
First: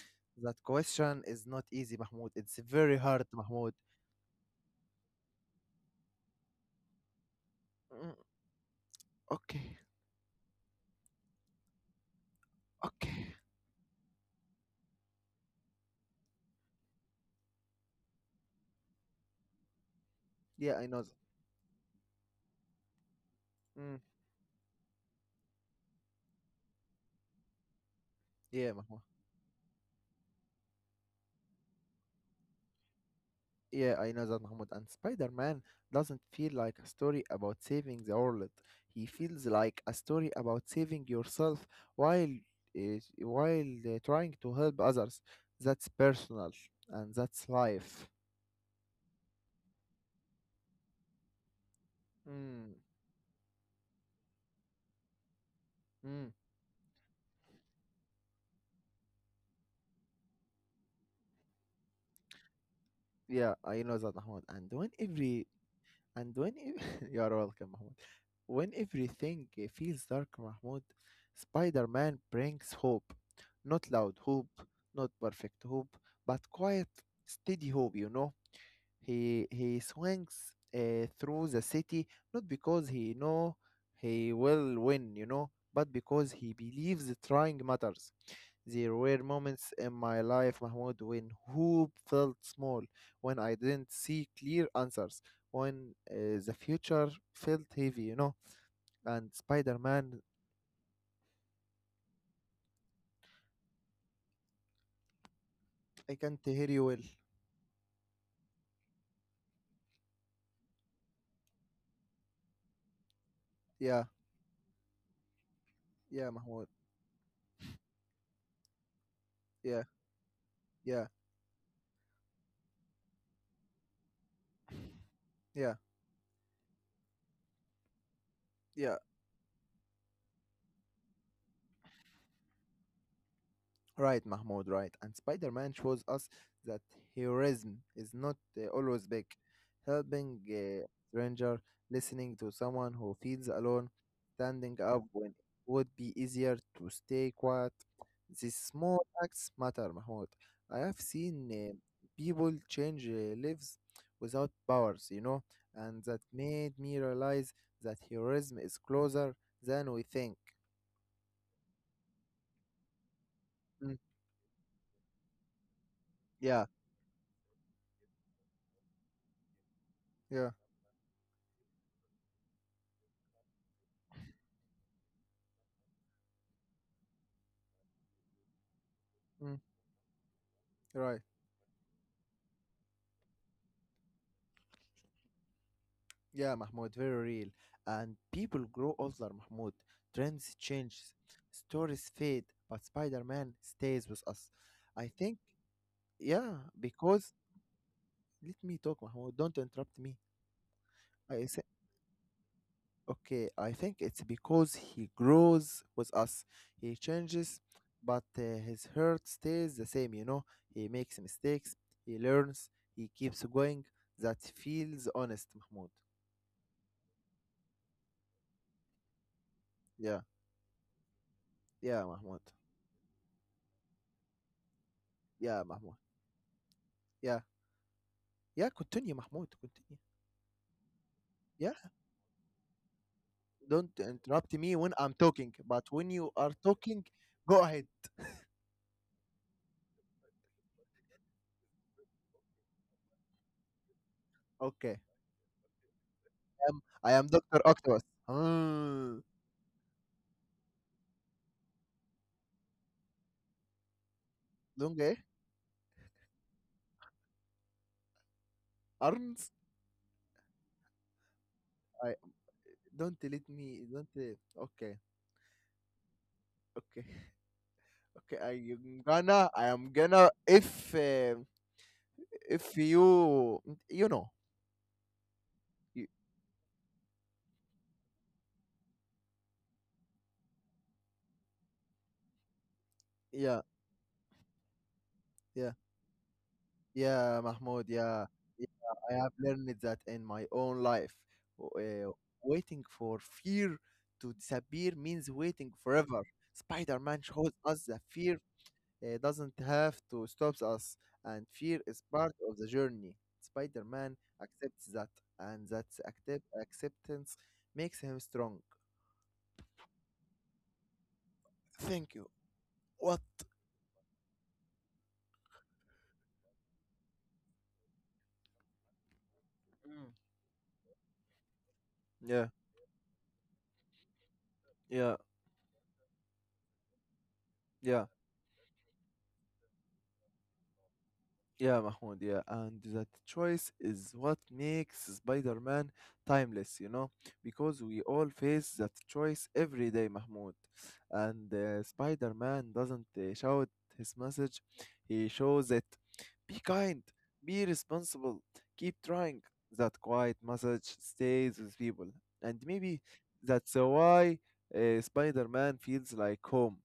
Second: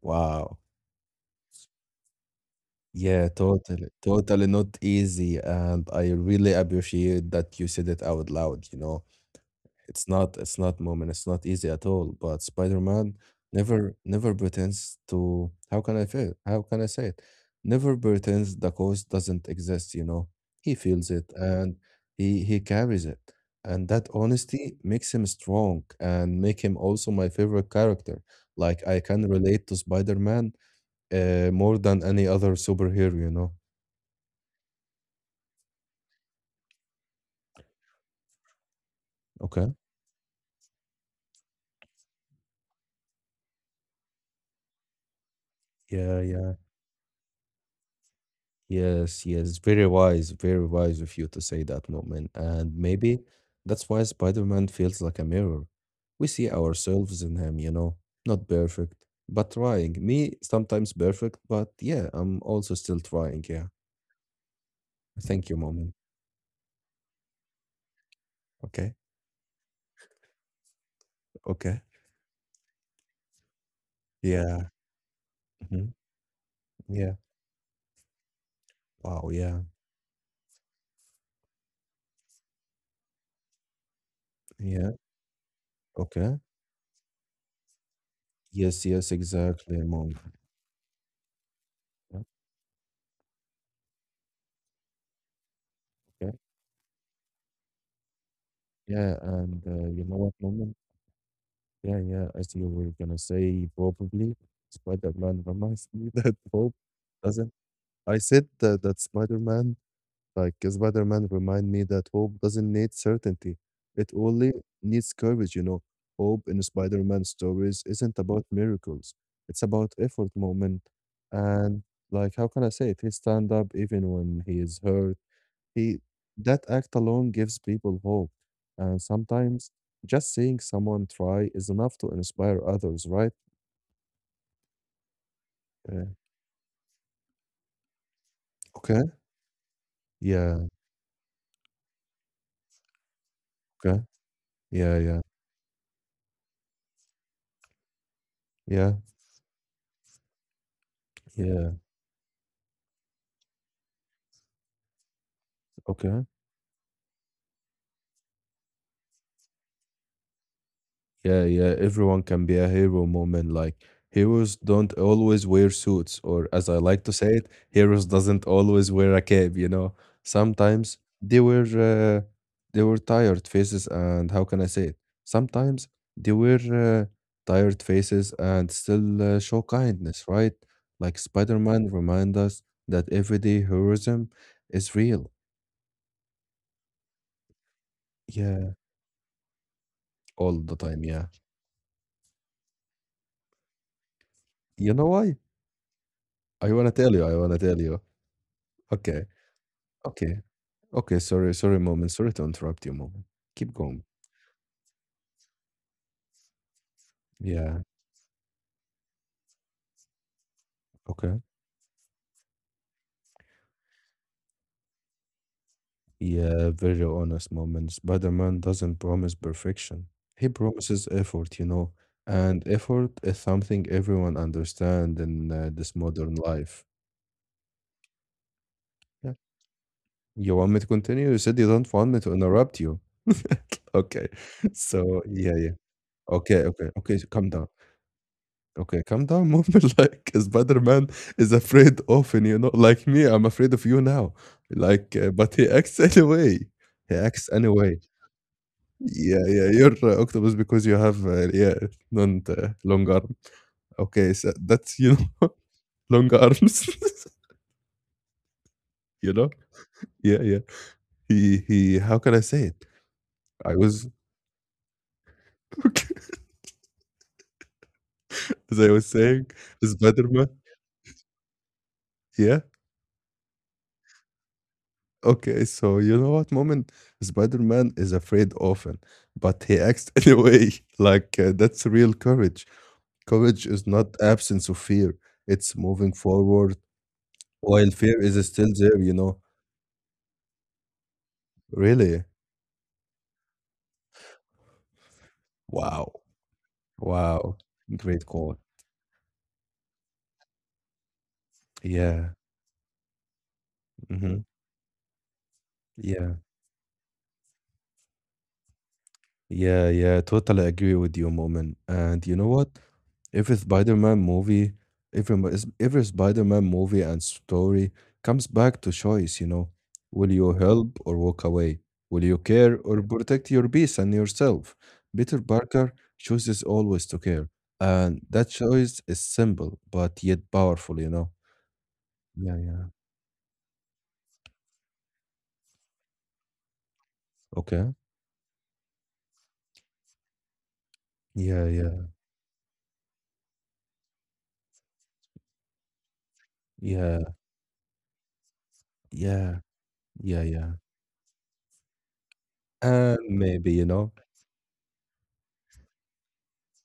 Wow. That question is not easy, Mahmoud. It's very Yeah, hard, Mahmoud. totally, totally not easy. And I really appreciate that you said it Mm, out loud, you know. okay, It's not it's not moment, it's not easy at all. But Spider-Man okay. never never pretends to how can I feel? How can I say it? Never pretends the cause doesn't exist, you know. He Yeah, I know. feels That. it and he he carries it. And Mm, that honesty makes him strong and make him also my favorite character. yeah, Like I Mahmoud. can relate to Spider-Man uh, more than any other superhero, you know. Yeah, I know that, Mahmoud. And Spider-Man doesn't feel like a story about saving the world. He feels Okay. like a story about saving yourself while uh, while uh, trying to help others. That's Yeah, personal yeah. and that's life. Yes, yes. Very wise, very wise of you to say that, Mu'min. And Mm, maybe that's why Spider-Man feels like a mirror. We mm. see ourselves in him, you know. Not perfect, but trying. Me, sometimes perfect, but yeah, I'm also still trying. Yeah, Yeah. I know that, Mahmoud. And when every Thank you, Mu'min. and when ev- You are welcome, Mahmoud. When Okay, everything uh, feels dark, Mahmoud, okay. Spider-Man brings hope. Not loud hope, Yeah. not perfect hope, mhm, but quiet, Yeah. steady hope. You know, Wow, he yeah. he swings uh, through the city not because he know he will Yeah. win, you know, but because Okay. he believes trying matters. Yes, There yes, were exactly, moments in Mu'min. my life, Mahmoud, when hope Yeah, felt small, when I didn't see clear answers, when Okay. uh, the future felt heavy, you know. Yeah, And and Spider uh, you know Man, what, Mu'min? Yeah, yeah, I see what you're gonna say probably. Spider-Man reminds me I that can't hear hope you well. doesn't. I said that, that Spider-Man, like uh, Spider-Man, remind me that hope doesn't need certainty. Yeah, It only needs courage, you know. yeah, Hope in Mahmoud. Spider-Man stories isn't about miracles. It's Yeah, about effort moment. yeah, And like, how can I say it? He stand up even when he is hurt. yeah, He, that act alone gives people hope. yeah. And sometimes just seeing someone try is enough to inspire others, right? Right, Mahmoud, right. And Spider Man Uh, shows us that heroism is not uh, Okay. always big. Helping yeah. a stranger, listening to someone who feels alone, Okay. standing Yeah. up Yeah. when it would be easier to stay quiet. These Yeah. small acts matter, Mahmoud. I have seen Yeah. uh, people change uh, lives without powers, you know, and that Okay. made me realize that heroism is closer than we think. Yeah, yeah, everyone can be a hero moment. Like Mm, heroes don't always wear suits, or yeah, as I like to say it, heroes doesn't always wear a cape, you know. yeah, Sometimes they were uh, they were tired faces and how can I say it? Sometimes they were uh, tired faces and still uh, mm, show kindness, right? Like right. Spider-Man remind us that everyday heroism is real. Yeah, Mahmoud, very real. And people Yeah, grow older, Mahmoud. Trends all the change, time, yeah. stories fade, but Spider Man stays with us. You know I why? think, yeah, I wanna tell you, because I wanna tell you. let me talk, Okay. Mahmoud. Don't interrupt me. Okay. Okay, I sorry, say, sorry, moment. Sorry to interrupt you, moment. okay, I Keep think going. it's because he grows with us. He changes, Yeah, but uh, his heart stays the same, you know. He makes okay. mistakes, he learns, he keeps going. That feels honest, Mahmoud. Yeah, very honest moment. Spider-Man doesn't promise perfection. Yeah, He promises effort, you know, yeah, Mahmoud. and effort is something everyone understands in Yeah, uh, this Mahmoud. modern life. Yeah. Yeah, continue, Yeah. Mahmoud. Continue. You want me to continue? You said you Yeah, don't want me to interrupt you. don't Okay. interrupt me when I'm So, talking. yeah, yeah. But when you are Okay, okay, talking, okay. So calm go down. ahead. Okay, calm down, Mu'min. Like Spider-Man is afraid often, you know, like me, I'm afraid of you now. Okay. Like, uh, but he acts anyway. I am, I He am acts doctor anyway. Octopus. Hmm. Yeah, yeah, you're uh, octopus because you have uh, yeah, not uh, long arm. Okay, so that's Long you eh? know, long arms. you know, Arms? yeah, yeah. He he. I How can I say it? don't let I me. was Don't. Eh, Okay. Okay. Okay. I as I am was saying, gonna. I am gonna. Spider-Man. If uh, Yeah, If you you know. okay, so You, you know what moment Spider-Man is afraid often, but he acts anyway. Like uh, that's real courage. yeah. Courage is not absence of fear; Yeah. it's moving forward Yeah, Mahmoud, while fear yeah. is Yeah, still there. I You have know, learned that in my own life. W- uh, really. Waiting for fear to disappear means waiting Wow, forever. Spider-Man shows wow, us that great fear call. uh, doesn't have to stop us, and fear is Yeah, part of the journey. Spider-Man hmm, accepts that, and that yeah. accept acceptance makes him strong. Yeah, yeah, totally agree with you, Moment. Thank And you. you know what? What? Every Spider-Man movie, every mo- is- every Spider-Man movie and story comes back to choice, you know. Mm. Will you help or walk away? Will you Yeah, care or protect your peace and yourself? yeah, Peter Parker chooses always to care, yeah. and that choice is simple but yet powerful, you know. Yeah, Mahmoud, yeah, Yeah, and yeah. that choice is what makes Spider-Man timeless, you know, because Okay. we all face that choice every day, Mahmoud. And Yeah, uh, yeah, Spider-Man doesn't uh, shout his message, he shows it. Be kind, yeah, be responsible, keep trying. yeah, That quiet yeah, yeah. message stays with people. And maybe And maybe, that's you know. why uh, Spider-Man feels like home.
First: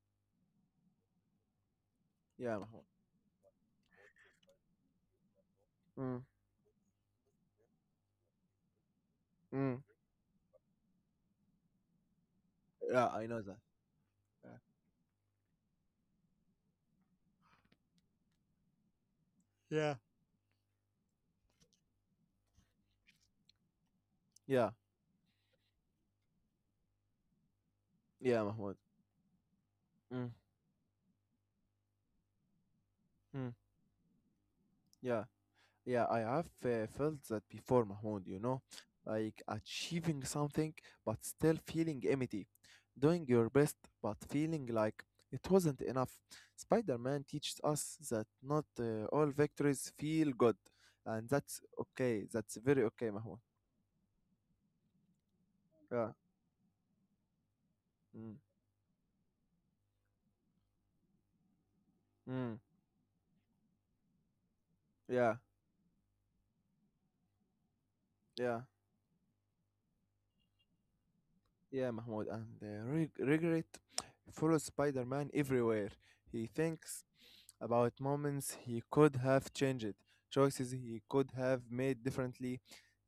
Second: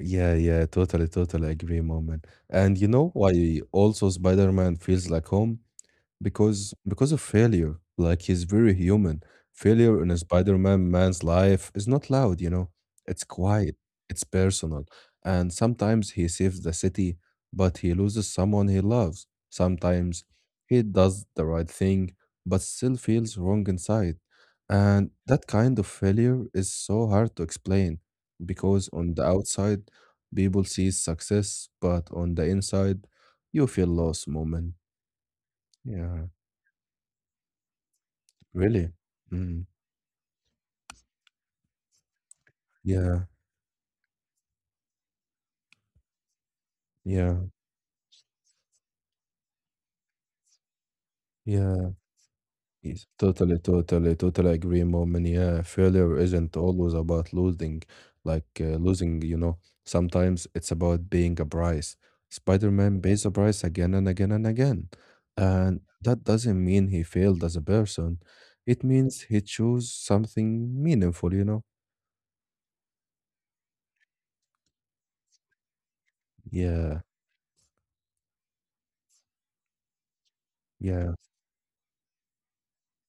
Yeah, yeah, totally, totally agree, moment. Yeah, And Mahmoud. you know why also Spider-Man feels like home? Mm, Because because of failure, like he's very human. mm. Failure in a spider-man man's life is not loud you know Yeah, It's I know that. quiet, it's Yeah. personal, and sometimes he saves the city but he loses someone he loves Yeah. sometimes. He does the right thing but still feels wrong inside, Yeah. and that kind of failure is so hard to explain Yeah, Mahmoud. because on the outside Mm, people see success, but on the inside mm, you feel lost, moment, yeah, yeah, I yeah. have uh, felt that before, Mahmoud, you know, Really? like Mm. achieving something but still feeling empty, doing Yeah. your best but feeling like it wasn't enough. Spider Man Yeah. teaches us that not uh, all victories feel good, and that's Yeah. okay, that's very Yes. okay, Mahmoud. Totally, totally, totally agree, Mom. Yeah, Yeah, failure isn't always about losing, mm, like uh, losing, you know, sometimes it's about being a price. mm, Spider-Man pays a price again and again and again. yeah, And that doesn't mean he failed as a person. yeah, It means he chose something meaningful, you know? yeah, Mahmoud, and uh, reg- regret follows Spider Man everywhere. He Yeah. thinks about moments he could have changed, choices he Yeah. could have made differently.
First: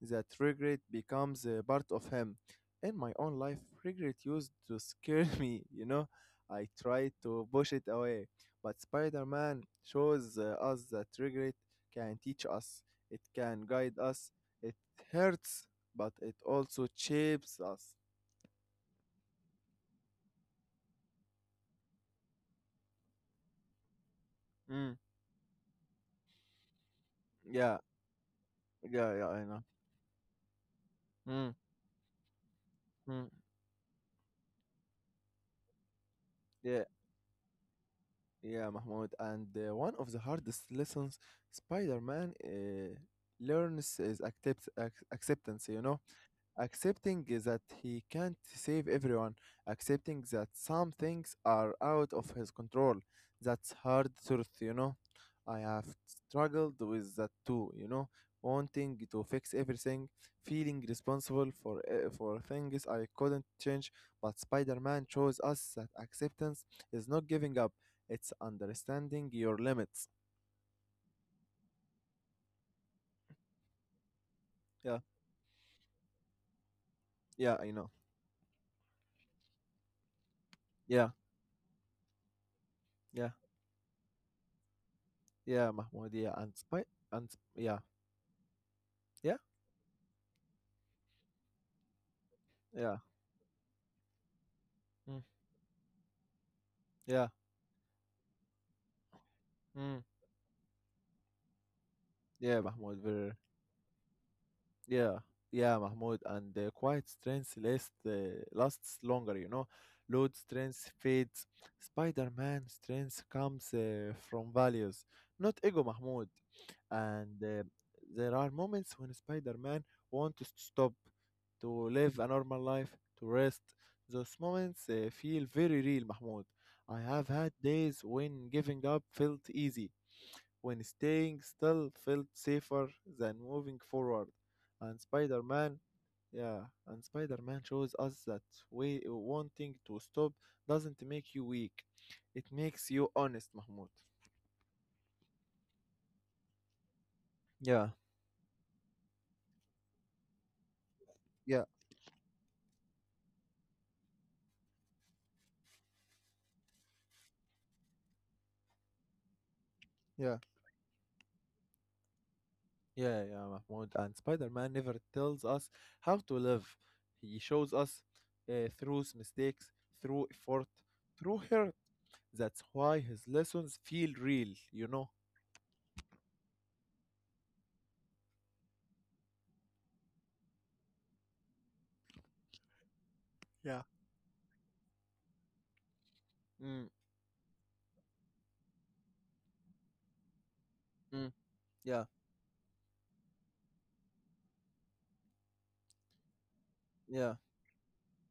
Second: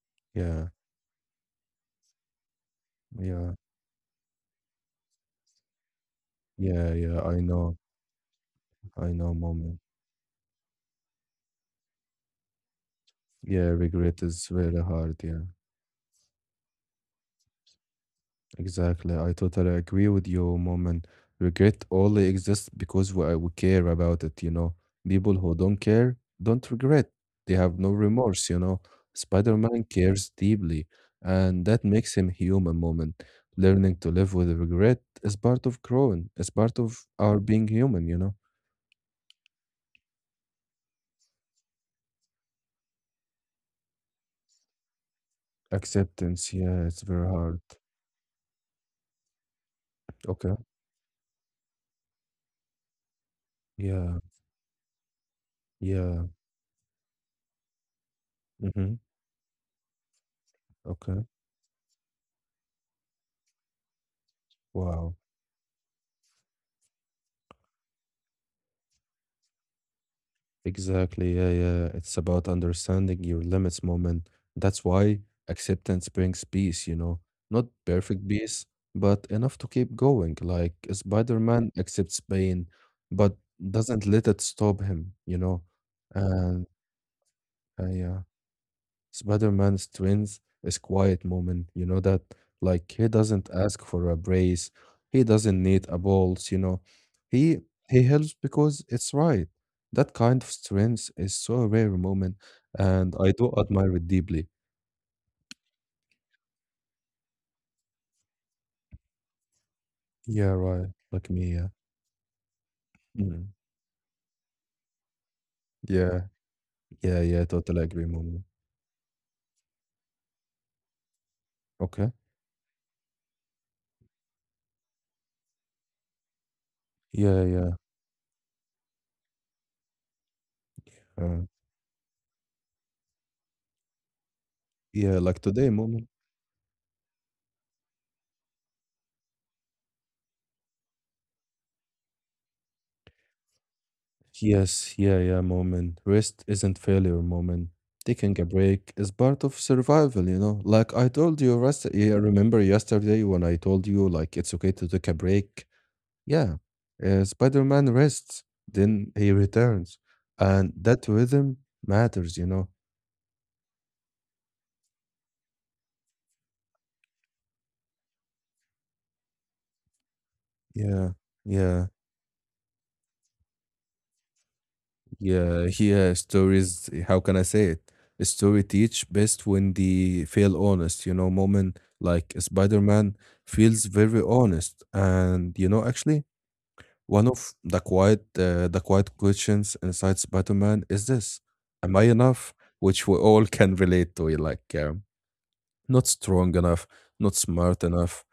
That Yeah. regret becomes a part of him. In my own Yeah. life, regret used to scare me, you know. I Yeah. tried Yeah. I to push know. it away, but I Spider know, Man Mom. shows uh, us that regret can teach us, it can Yeah, guide regret us, is it very hard. Yeah. hurts, but it also shapes us. Exactly. I totally agree with you, Mom. And regret only exists because we, we care about it, you know. Mm, People who don't care don't regret. They yeah, have no remorse, you know. yeah, yeah, I know. Spider-Man cares deeply, Mm, and that makes him human, Moment. mm, Learning to live with regret is part of growing. It's part yeah. of our being human, you know. Yeah, Mahmoud. And uh, one of the hardest lessons Spider Man uh, learns is accept- ac- acceptance, you know? Acceptance, yeah, it's Accepting very that hard. he can't save everyone, accepting that Okay. some things are out of his control. That's hard Yeah. truth, you know. I have Yeah. struggled with that too, you know, Mm-hmm. wanting to fix everything, feeling Okay. responsible for e- for things I couldn't change. But Spider-Man Wow. shows us that acceptance is not giving up; it's understanding your limits. Exactly. Yeah, yeah. It's about understanding your limits, moment. That's Yeah, why acceptance brings peace, you know. yeah, Not I know. perfect peace, but enough to keep going. Like Yeah, Spider-Man accepts pain, yeah, but doesn't let it stop him, you know. yeah, Mahmoud. Yeah, and And Spy, and yeah, uh, yeah. yeah, Spider-Man's twins is quiet moment, you know that? Like yeah. he doesn't ask for a brace, Mm. he doesn't need a balls, you know. Yeah. He he helps because it's right. Mm. That kind of strength is so rare, moment, Yeah, Mahmoud. and Very, I do admire it deeply. yeah. Yeah, Mahmoud. And the quiet strength lasts uh, lasts longer, you know. Load Yeah, right. strength Like fades. me, yeah. Spider Man strength Mm. comes uh, from values, not ego, Yeah, Mahmoud. yeah, And yeah, uh, totally agree, there moment. are moments when Spider Man wants to stop, to Okay. live a normal life, to rest. Those moments uh, feel very real, Mahmoud. I have Yeah, had yeah. days when giving up felt easy, when Uh, staying still felt safer than moving forward. And yeah, like Spider today, Man, moment. yeah, and Spider Man shows us that way wanting to stop doesn't make you weak, it makes you honest, Mahmoud. Yes, yeah, yeah, moment. Rest isn't failure, moment. Yeah, Taking a break is part of survival, you know. Like I told you, yeah, rest. Yeah, remember yesterday when I told you like it's okay to take a break? Yeah. Uh, Spider-Man rests, then he returns, yeah. and that rhythm matters, you know. Yeah, yeah, Mahmoud. And Spider Man never tells us how to live. He shows us uh, through his mistakes, through effort, Yeah, through hurt. yeah. That's why his lessons feel real, you know? Yeah, here stories, how can I say it? A story teach best when they feel honest. You know, moment, like Spider-Man Yeah. feels very honest. And you know, actually, Mm, one of the quiet uh, the quiet questions inside Spider-Man is mm, this, am yeah, I enough? Which we all can relate to, like um, not strong enough, yeah. not smart enough,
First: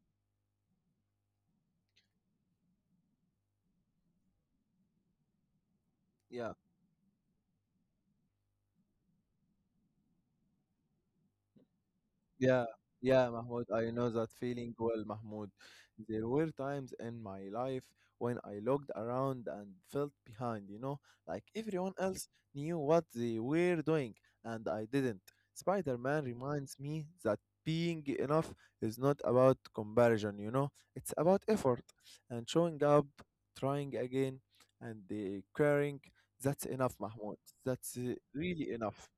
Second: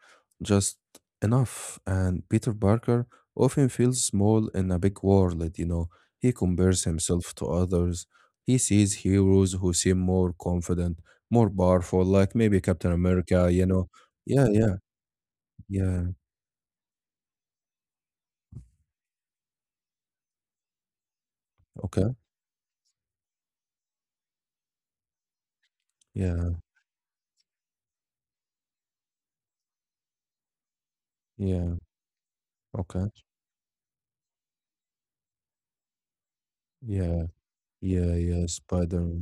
just enough. And Peter Parker often feels small in a big world, you know. He Yeah, compares himself to others. He sees heroes who seem more confident, more powerful, like maybe yeah, Captain yeah, America, you Mahmoud. know. I know that Yeah, feeling yeah, well, Mahmoud. yeah. There were times in my life when I looked around and felt behind, you know, like everyone Okay. else knew what they were doing and I didn't. Spider Man Yeah, reminds me that being enough is not about comparison, you know, it's about yeah. effort and showing up, Okay. trying again, and uh, caring. That's enough, Yeah. Mahmoud. That's Yeah, uh, yeah, really Spider. enough.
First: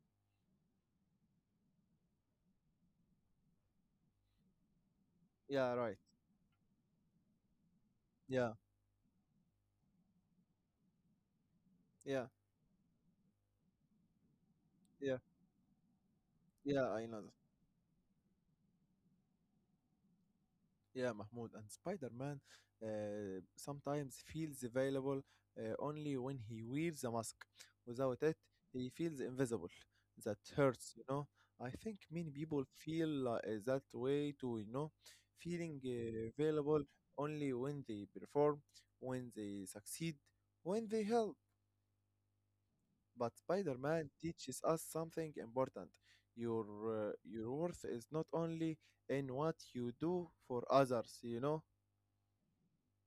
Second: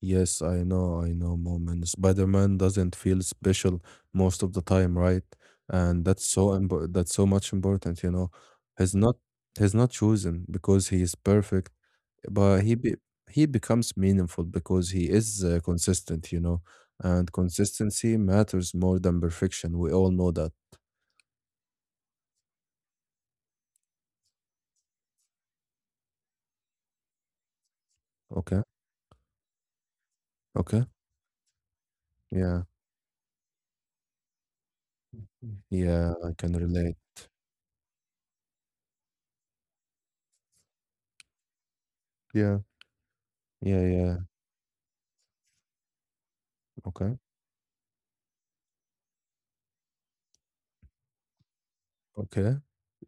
Yes, I know, I know, Moment. Spider-Man doesn't feel special most of the time, right? Yeah, right. And that's so impo- that's so much important, you know. Yeah, He's not he's not chosen because he is perfect, yeah. but he be he becomes meaningful because he Yeah. is uh, consistent, you know. Yeah, I know. And that. consistency matters more than perfection. We all know that. Yeah, Mahmoud, and Spider-Man uh, sometimes feels available uh, only when he wears a mask. Without it, Okay, he feels invisible. That okay, hurts, you know. I think many yeah, people feel uh, that way too, you know, feeling yeah, uh, I can available relate. only when they perform, when they succeed, when they help. Yeah, But yeah, Spider-Man yeah. teaches us something important. Your uh, Okay, your worth is not only in what you do for others, you know? okay.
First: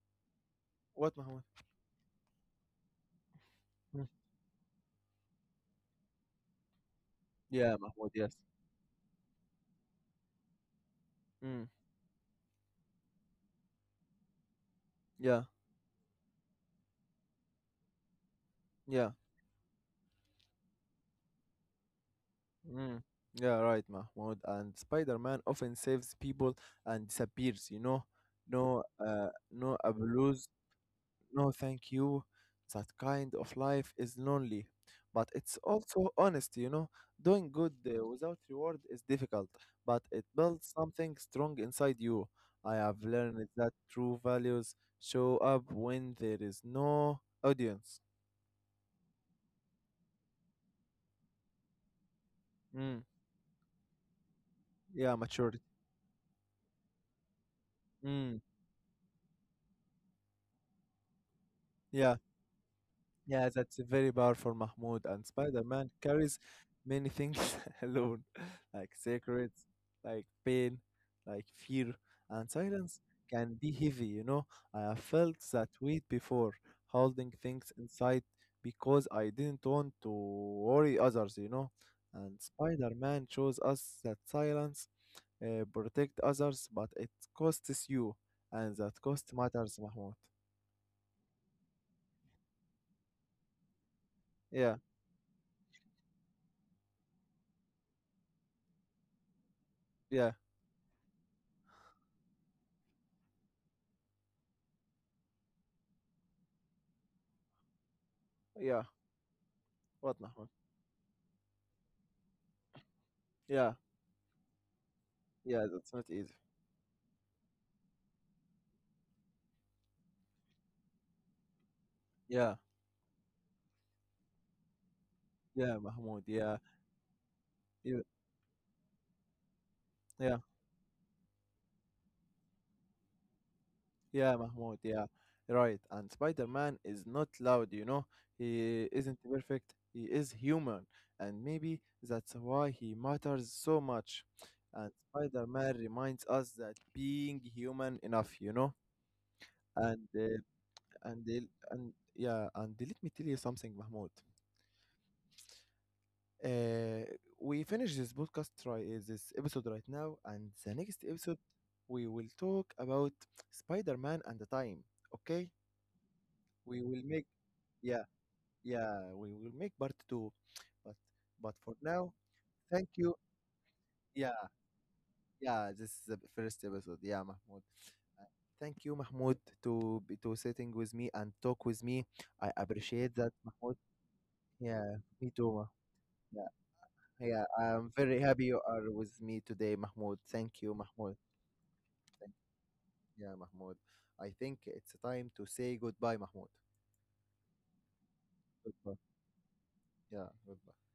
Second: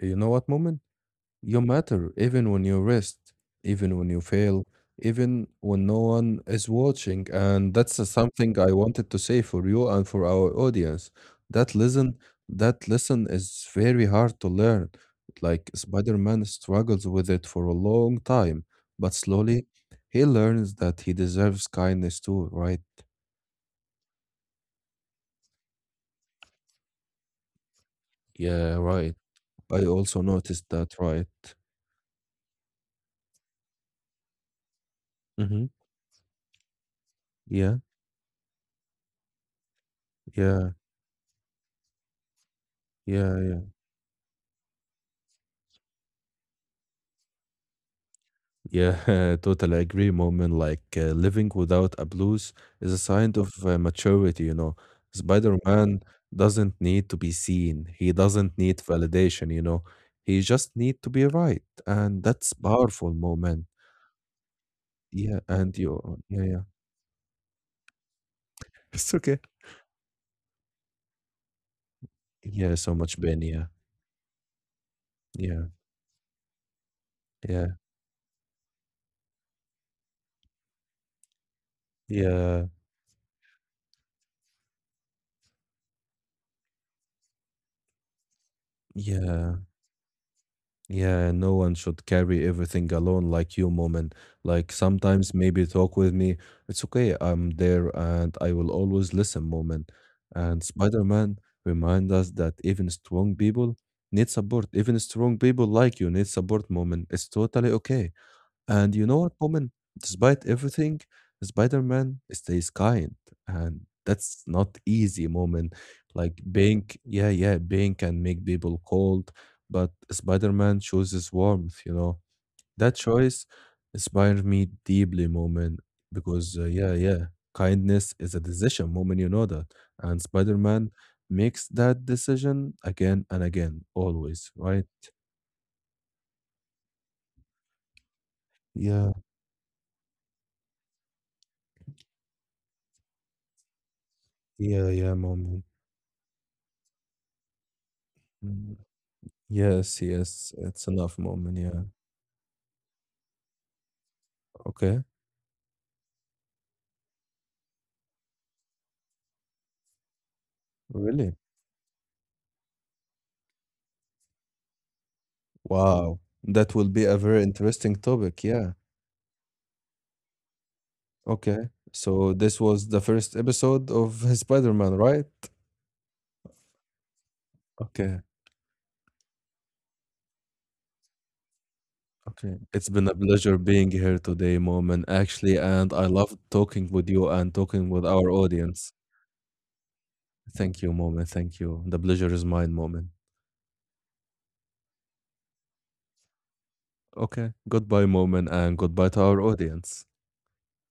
You know what, Moment? What, Mahmoud? You matter even when you rest, even Mm. when you fail, even when no one is watching. Yeah, And that's uh, Mahmoud, yes. something I wanted to say for you and for our audience. Mm, That listen, that lesson is very hard to learn. yeah, Like Spider-Man struggles with it for a long time, yeah, but slowly he learns that he deserves kindness too, right? mm, yeah, right, Mahmoud. And Spider-Man often saves people and disappears, you know? Yeah, No, right. uh, no I also abuse. noticed that, right? No, thank you. That kind of life is lonely, but it's Mm-hmm. also honest, you know. Doing good Yeah, uh, without reward is difficult, but it yeah, builds something strong inside you. I have yeah, learned yeah. that true values show up when there is no audience. Yeah, totally agree, Moment. Like uh, living without a blues is a Mm, sign of uh, maturity, you know. yeah, maturity. Spider-Man doesn't need to be seen. He Mm, doesn't need validation, you know. He just need to be right, yeah. and that's powerful, Yeah, Moment. that's very powerful, Mahmoud. And Yeah, and Spider-Man you, carries yeah, yeah. many things alone, like It's okay. secrets, like pain, like fear, and Yeah, so silence much Ben. can Yeah, be heavy, you know. I have felt yeah, that weight before, holding yeah, things inside because I didn't want to worry others, you know. And yeah, Spider-Man shows us that silence uh, protect others, but it costs you, and that cost yeah. matters, Mahmoud. Yeah, no one should carry everything alone like you, Moment. Like Yeah, sometimes maybe talk with me. It's okay, I'm there and I will always listen, Moment. yeah, And Spider-Man remind us that even strong people need support. Even strong people like you need support, Moment. It's totally okay. yeah. And you know what, woman? What, Despite Mahmoud? everything, Spider-Man stays kind, Yeah. and that's not easy, Yeah, woman. that's not easy. Like being, yeah, yeah, being can make people cold, but Spider-Man chooses warmth. You know Yeah, that choice inspired me deeply, yeah, woman, Mahmoud. because Yeah, uh, yeah, yeah, yeah, kindness is a decision, woman. You know that, and yeah, Spider-Man makes that decision again and again, yeah, always, Mahmoud. right? Yeah, right. And Spider Man is not loud, you know. He Yeah, isn't perfect. He is human, and maybe that's why he matters so much. yeah, And yeah, Spider moment. Man reminds us that being human enough, you know. Yes, And uh, yes, it's a love and they- moment, yeah. and yeah, and let me tell you something, Mahmoud. Okay, Uh, we finish this podcast try uh, this episode right now, and the next really? episode we will talk about Spider-Man and the time. Okay, Wow, that we will will be a make, very interesting yeah topic, yeah. yeah we will make part two, but but Okay, for now, so this was thank the you. first episode of Yeah Spider-Man, right? yeah this is the first episode. Yeah, Mahmoud. Okay, Uh, thank you, Mahmoud, to be to sitting with me and talk with me. I okay. It's been a appreciate that, pleasure Mahmoud. being here today, Yeah, Moment, me too. actually, Mah- and I love Yeah, talking with you yeah, and I'm talking with very our happy you are audience. with me today, Mahmoud. Thank you, Thank you, Mahmoud. Moment. Thank you. The Thank pleasure is mine, Moment. yeah, Mahmoud. I think it's time to say goodbye, Mahmoud. Okay, goodbye, Moment, and Goodbye. goodbye to our audience. Yeah, goodbye.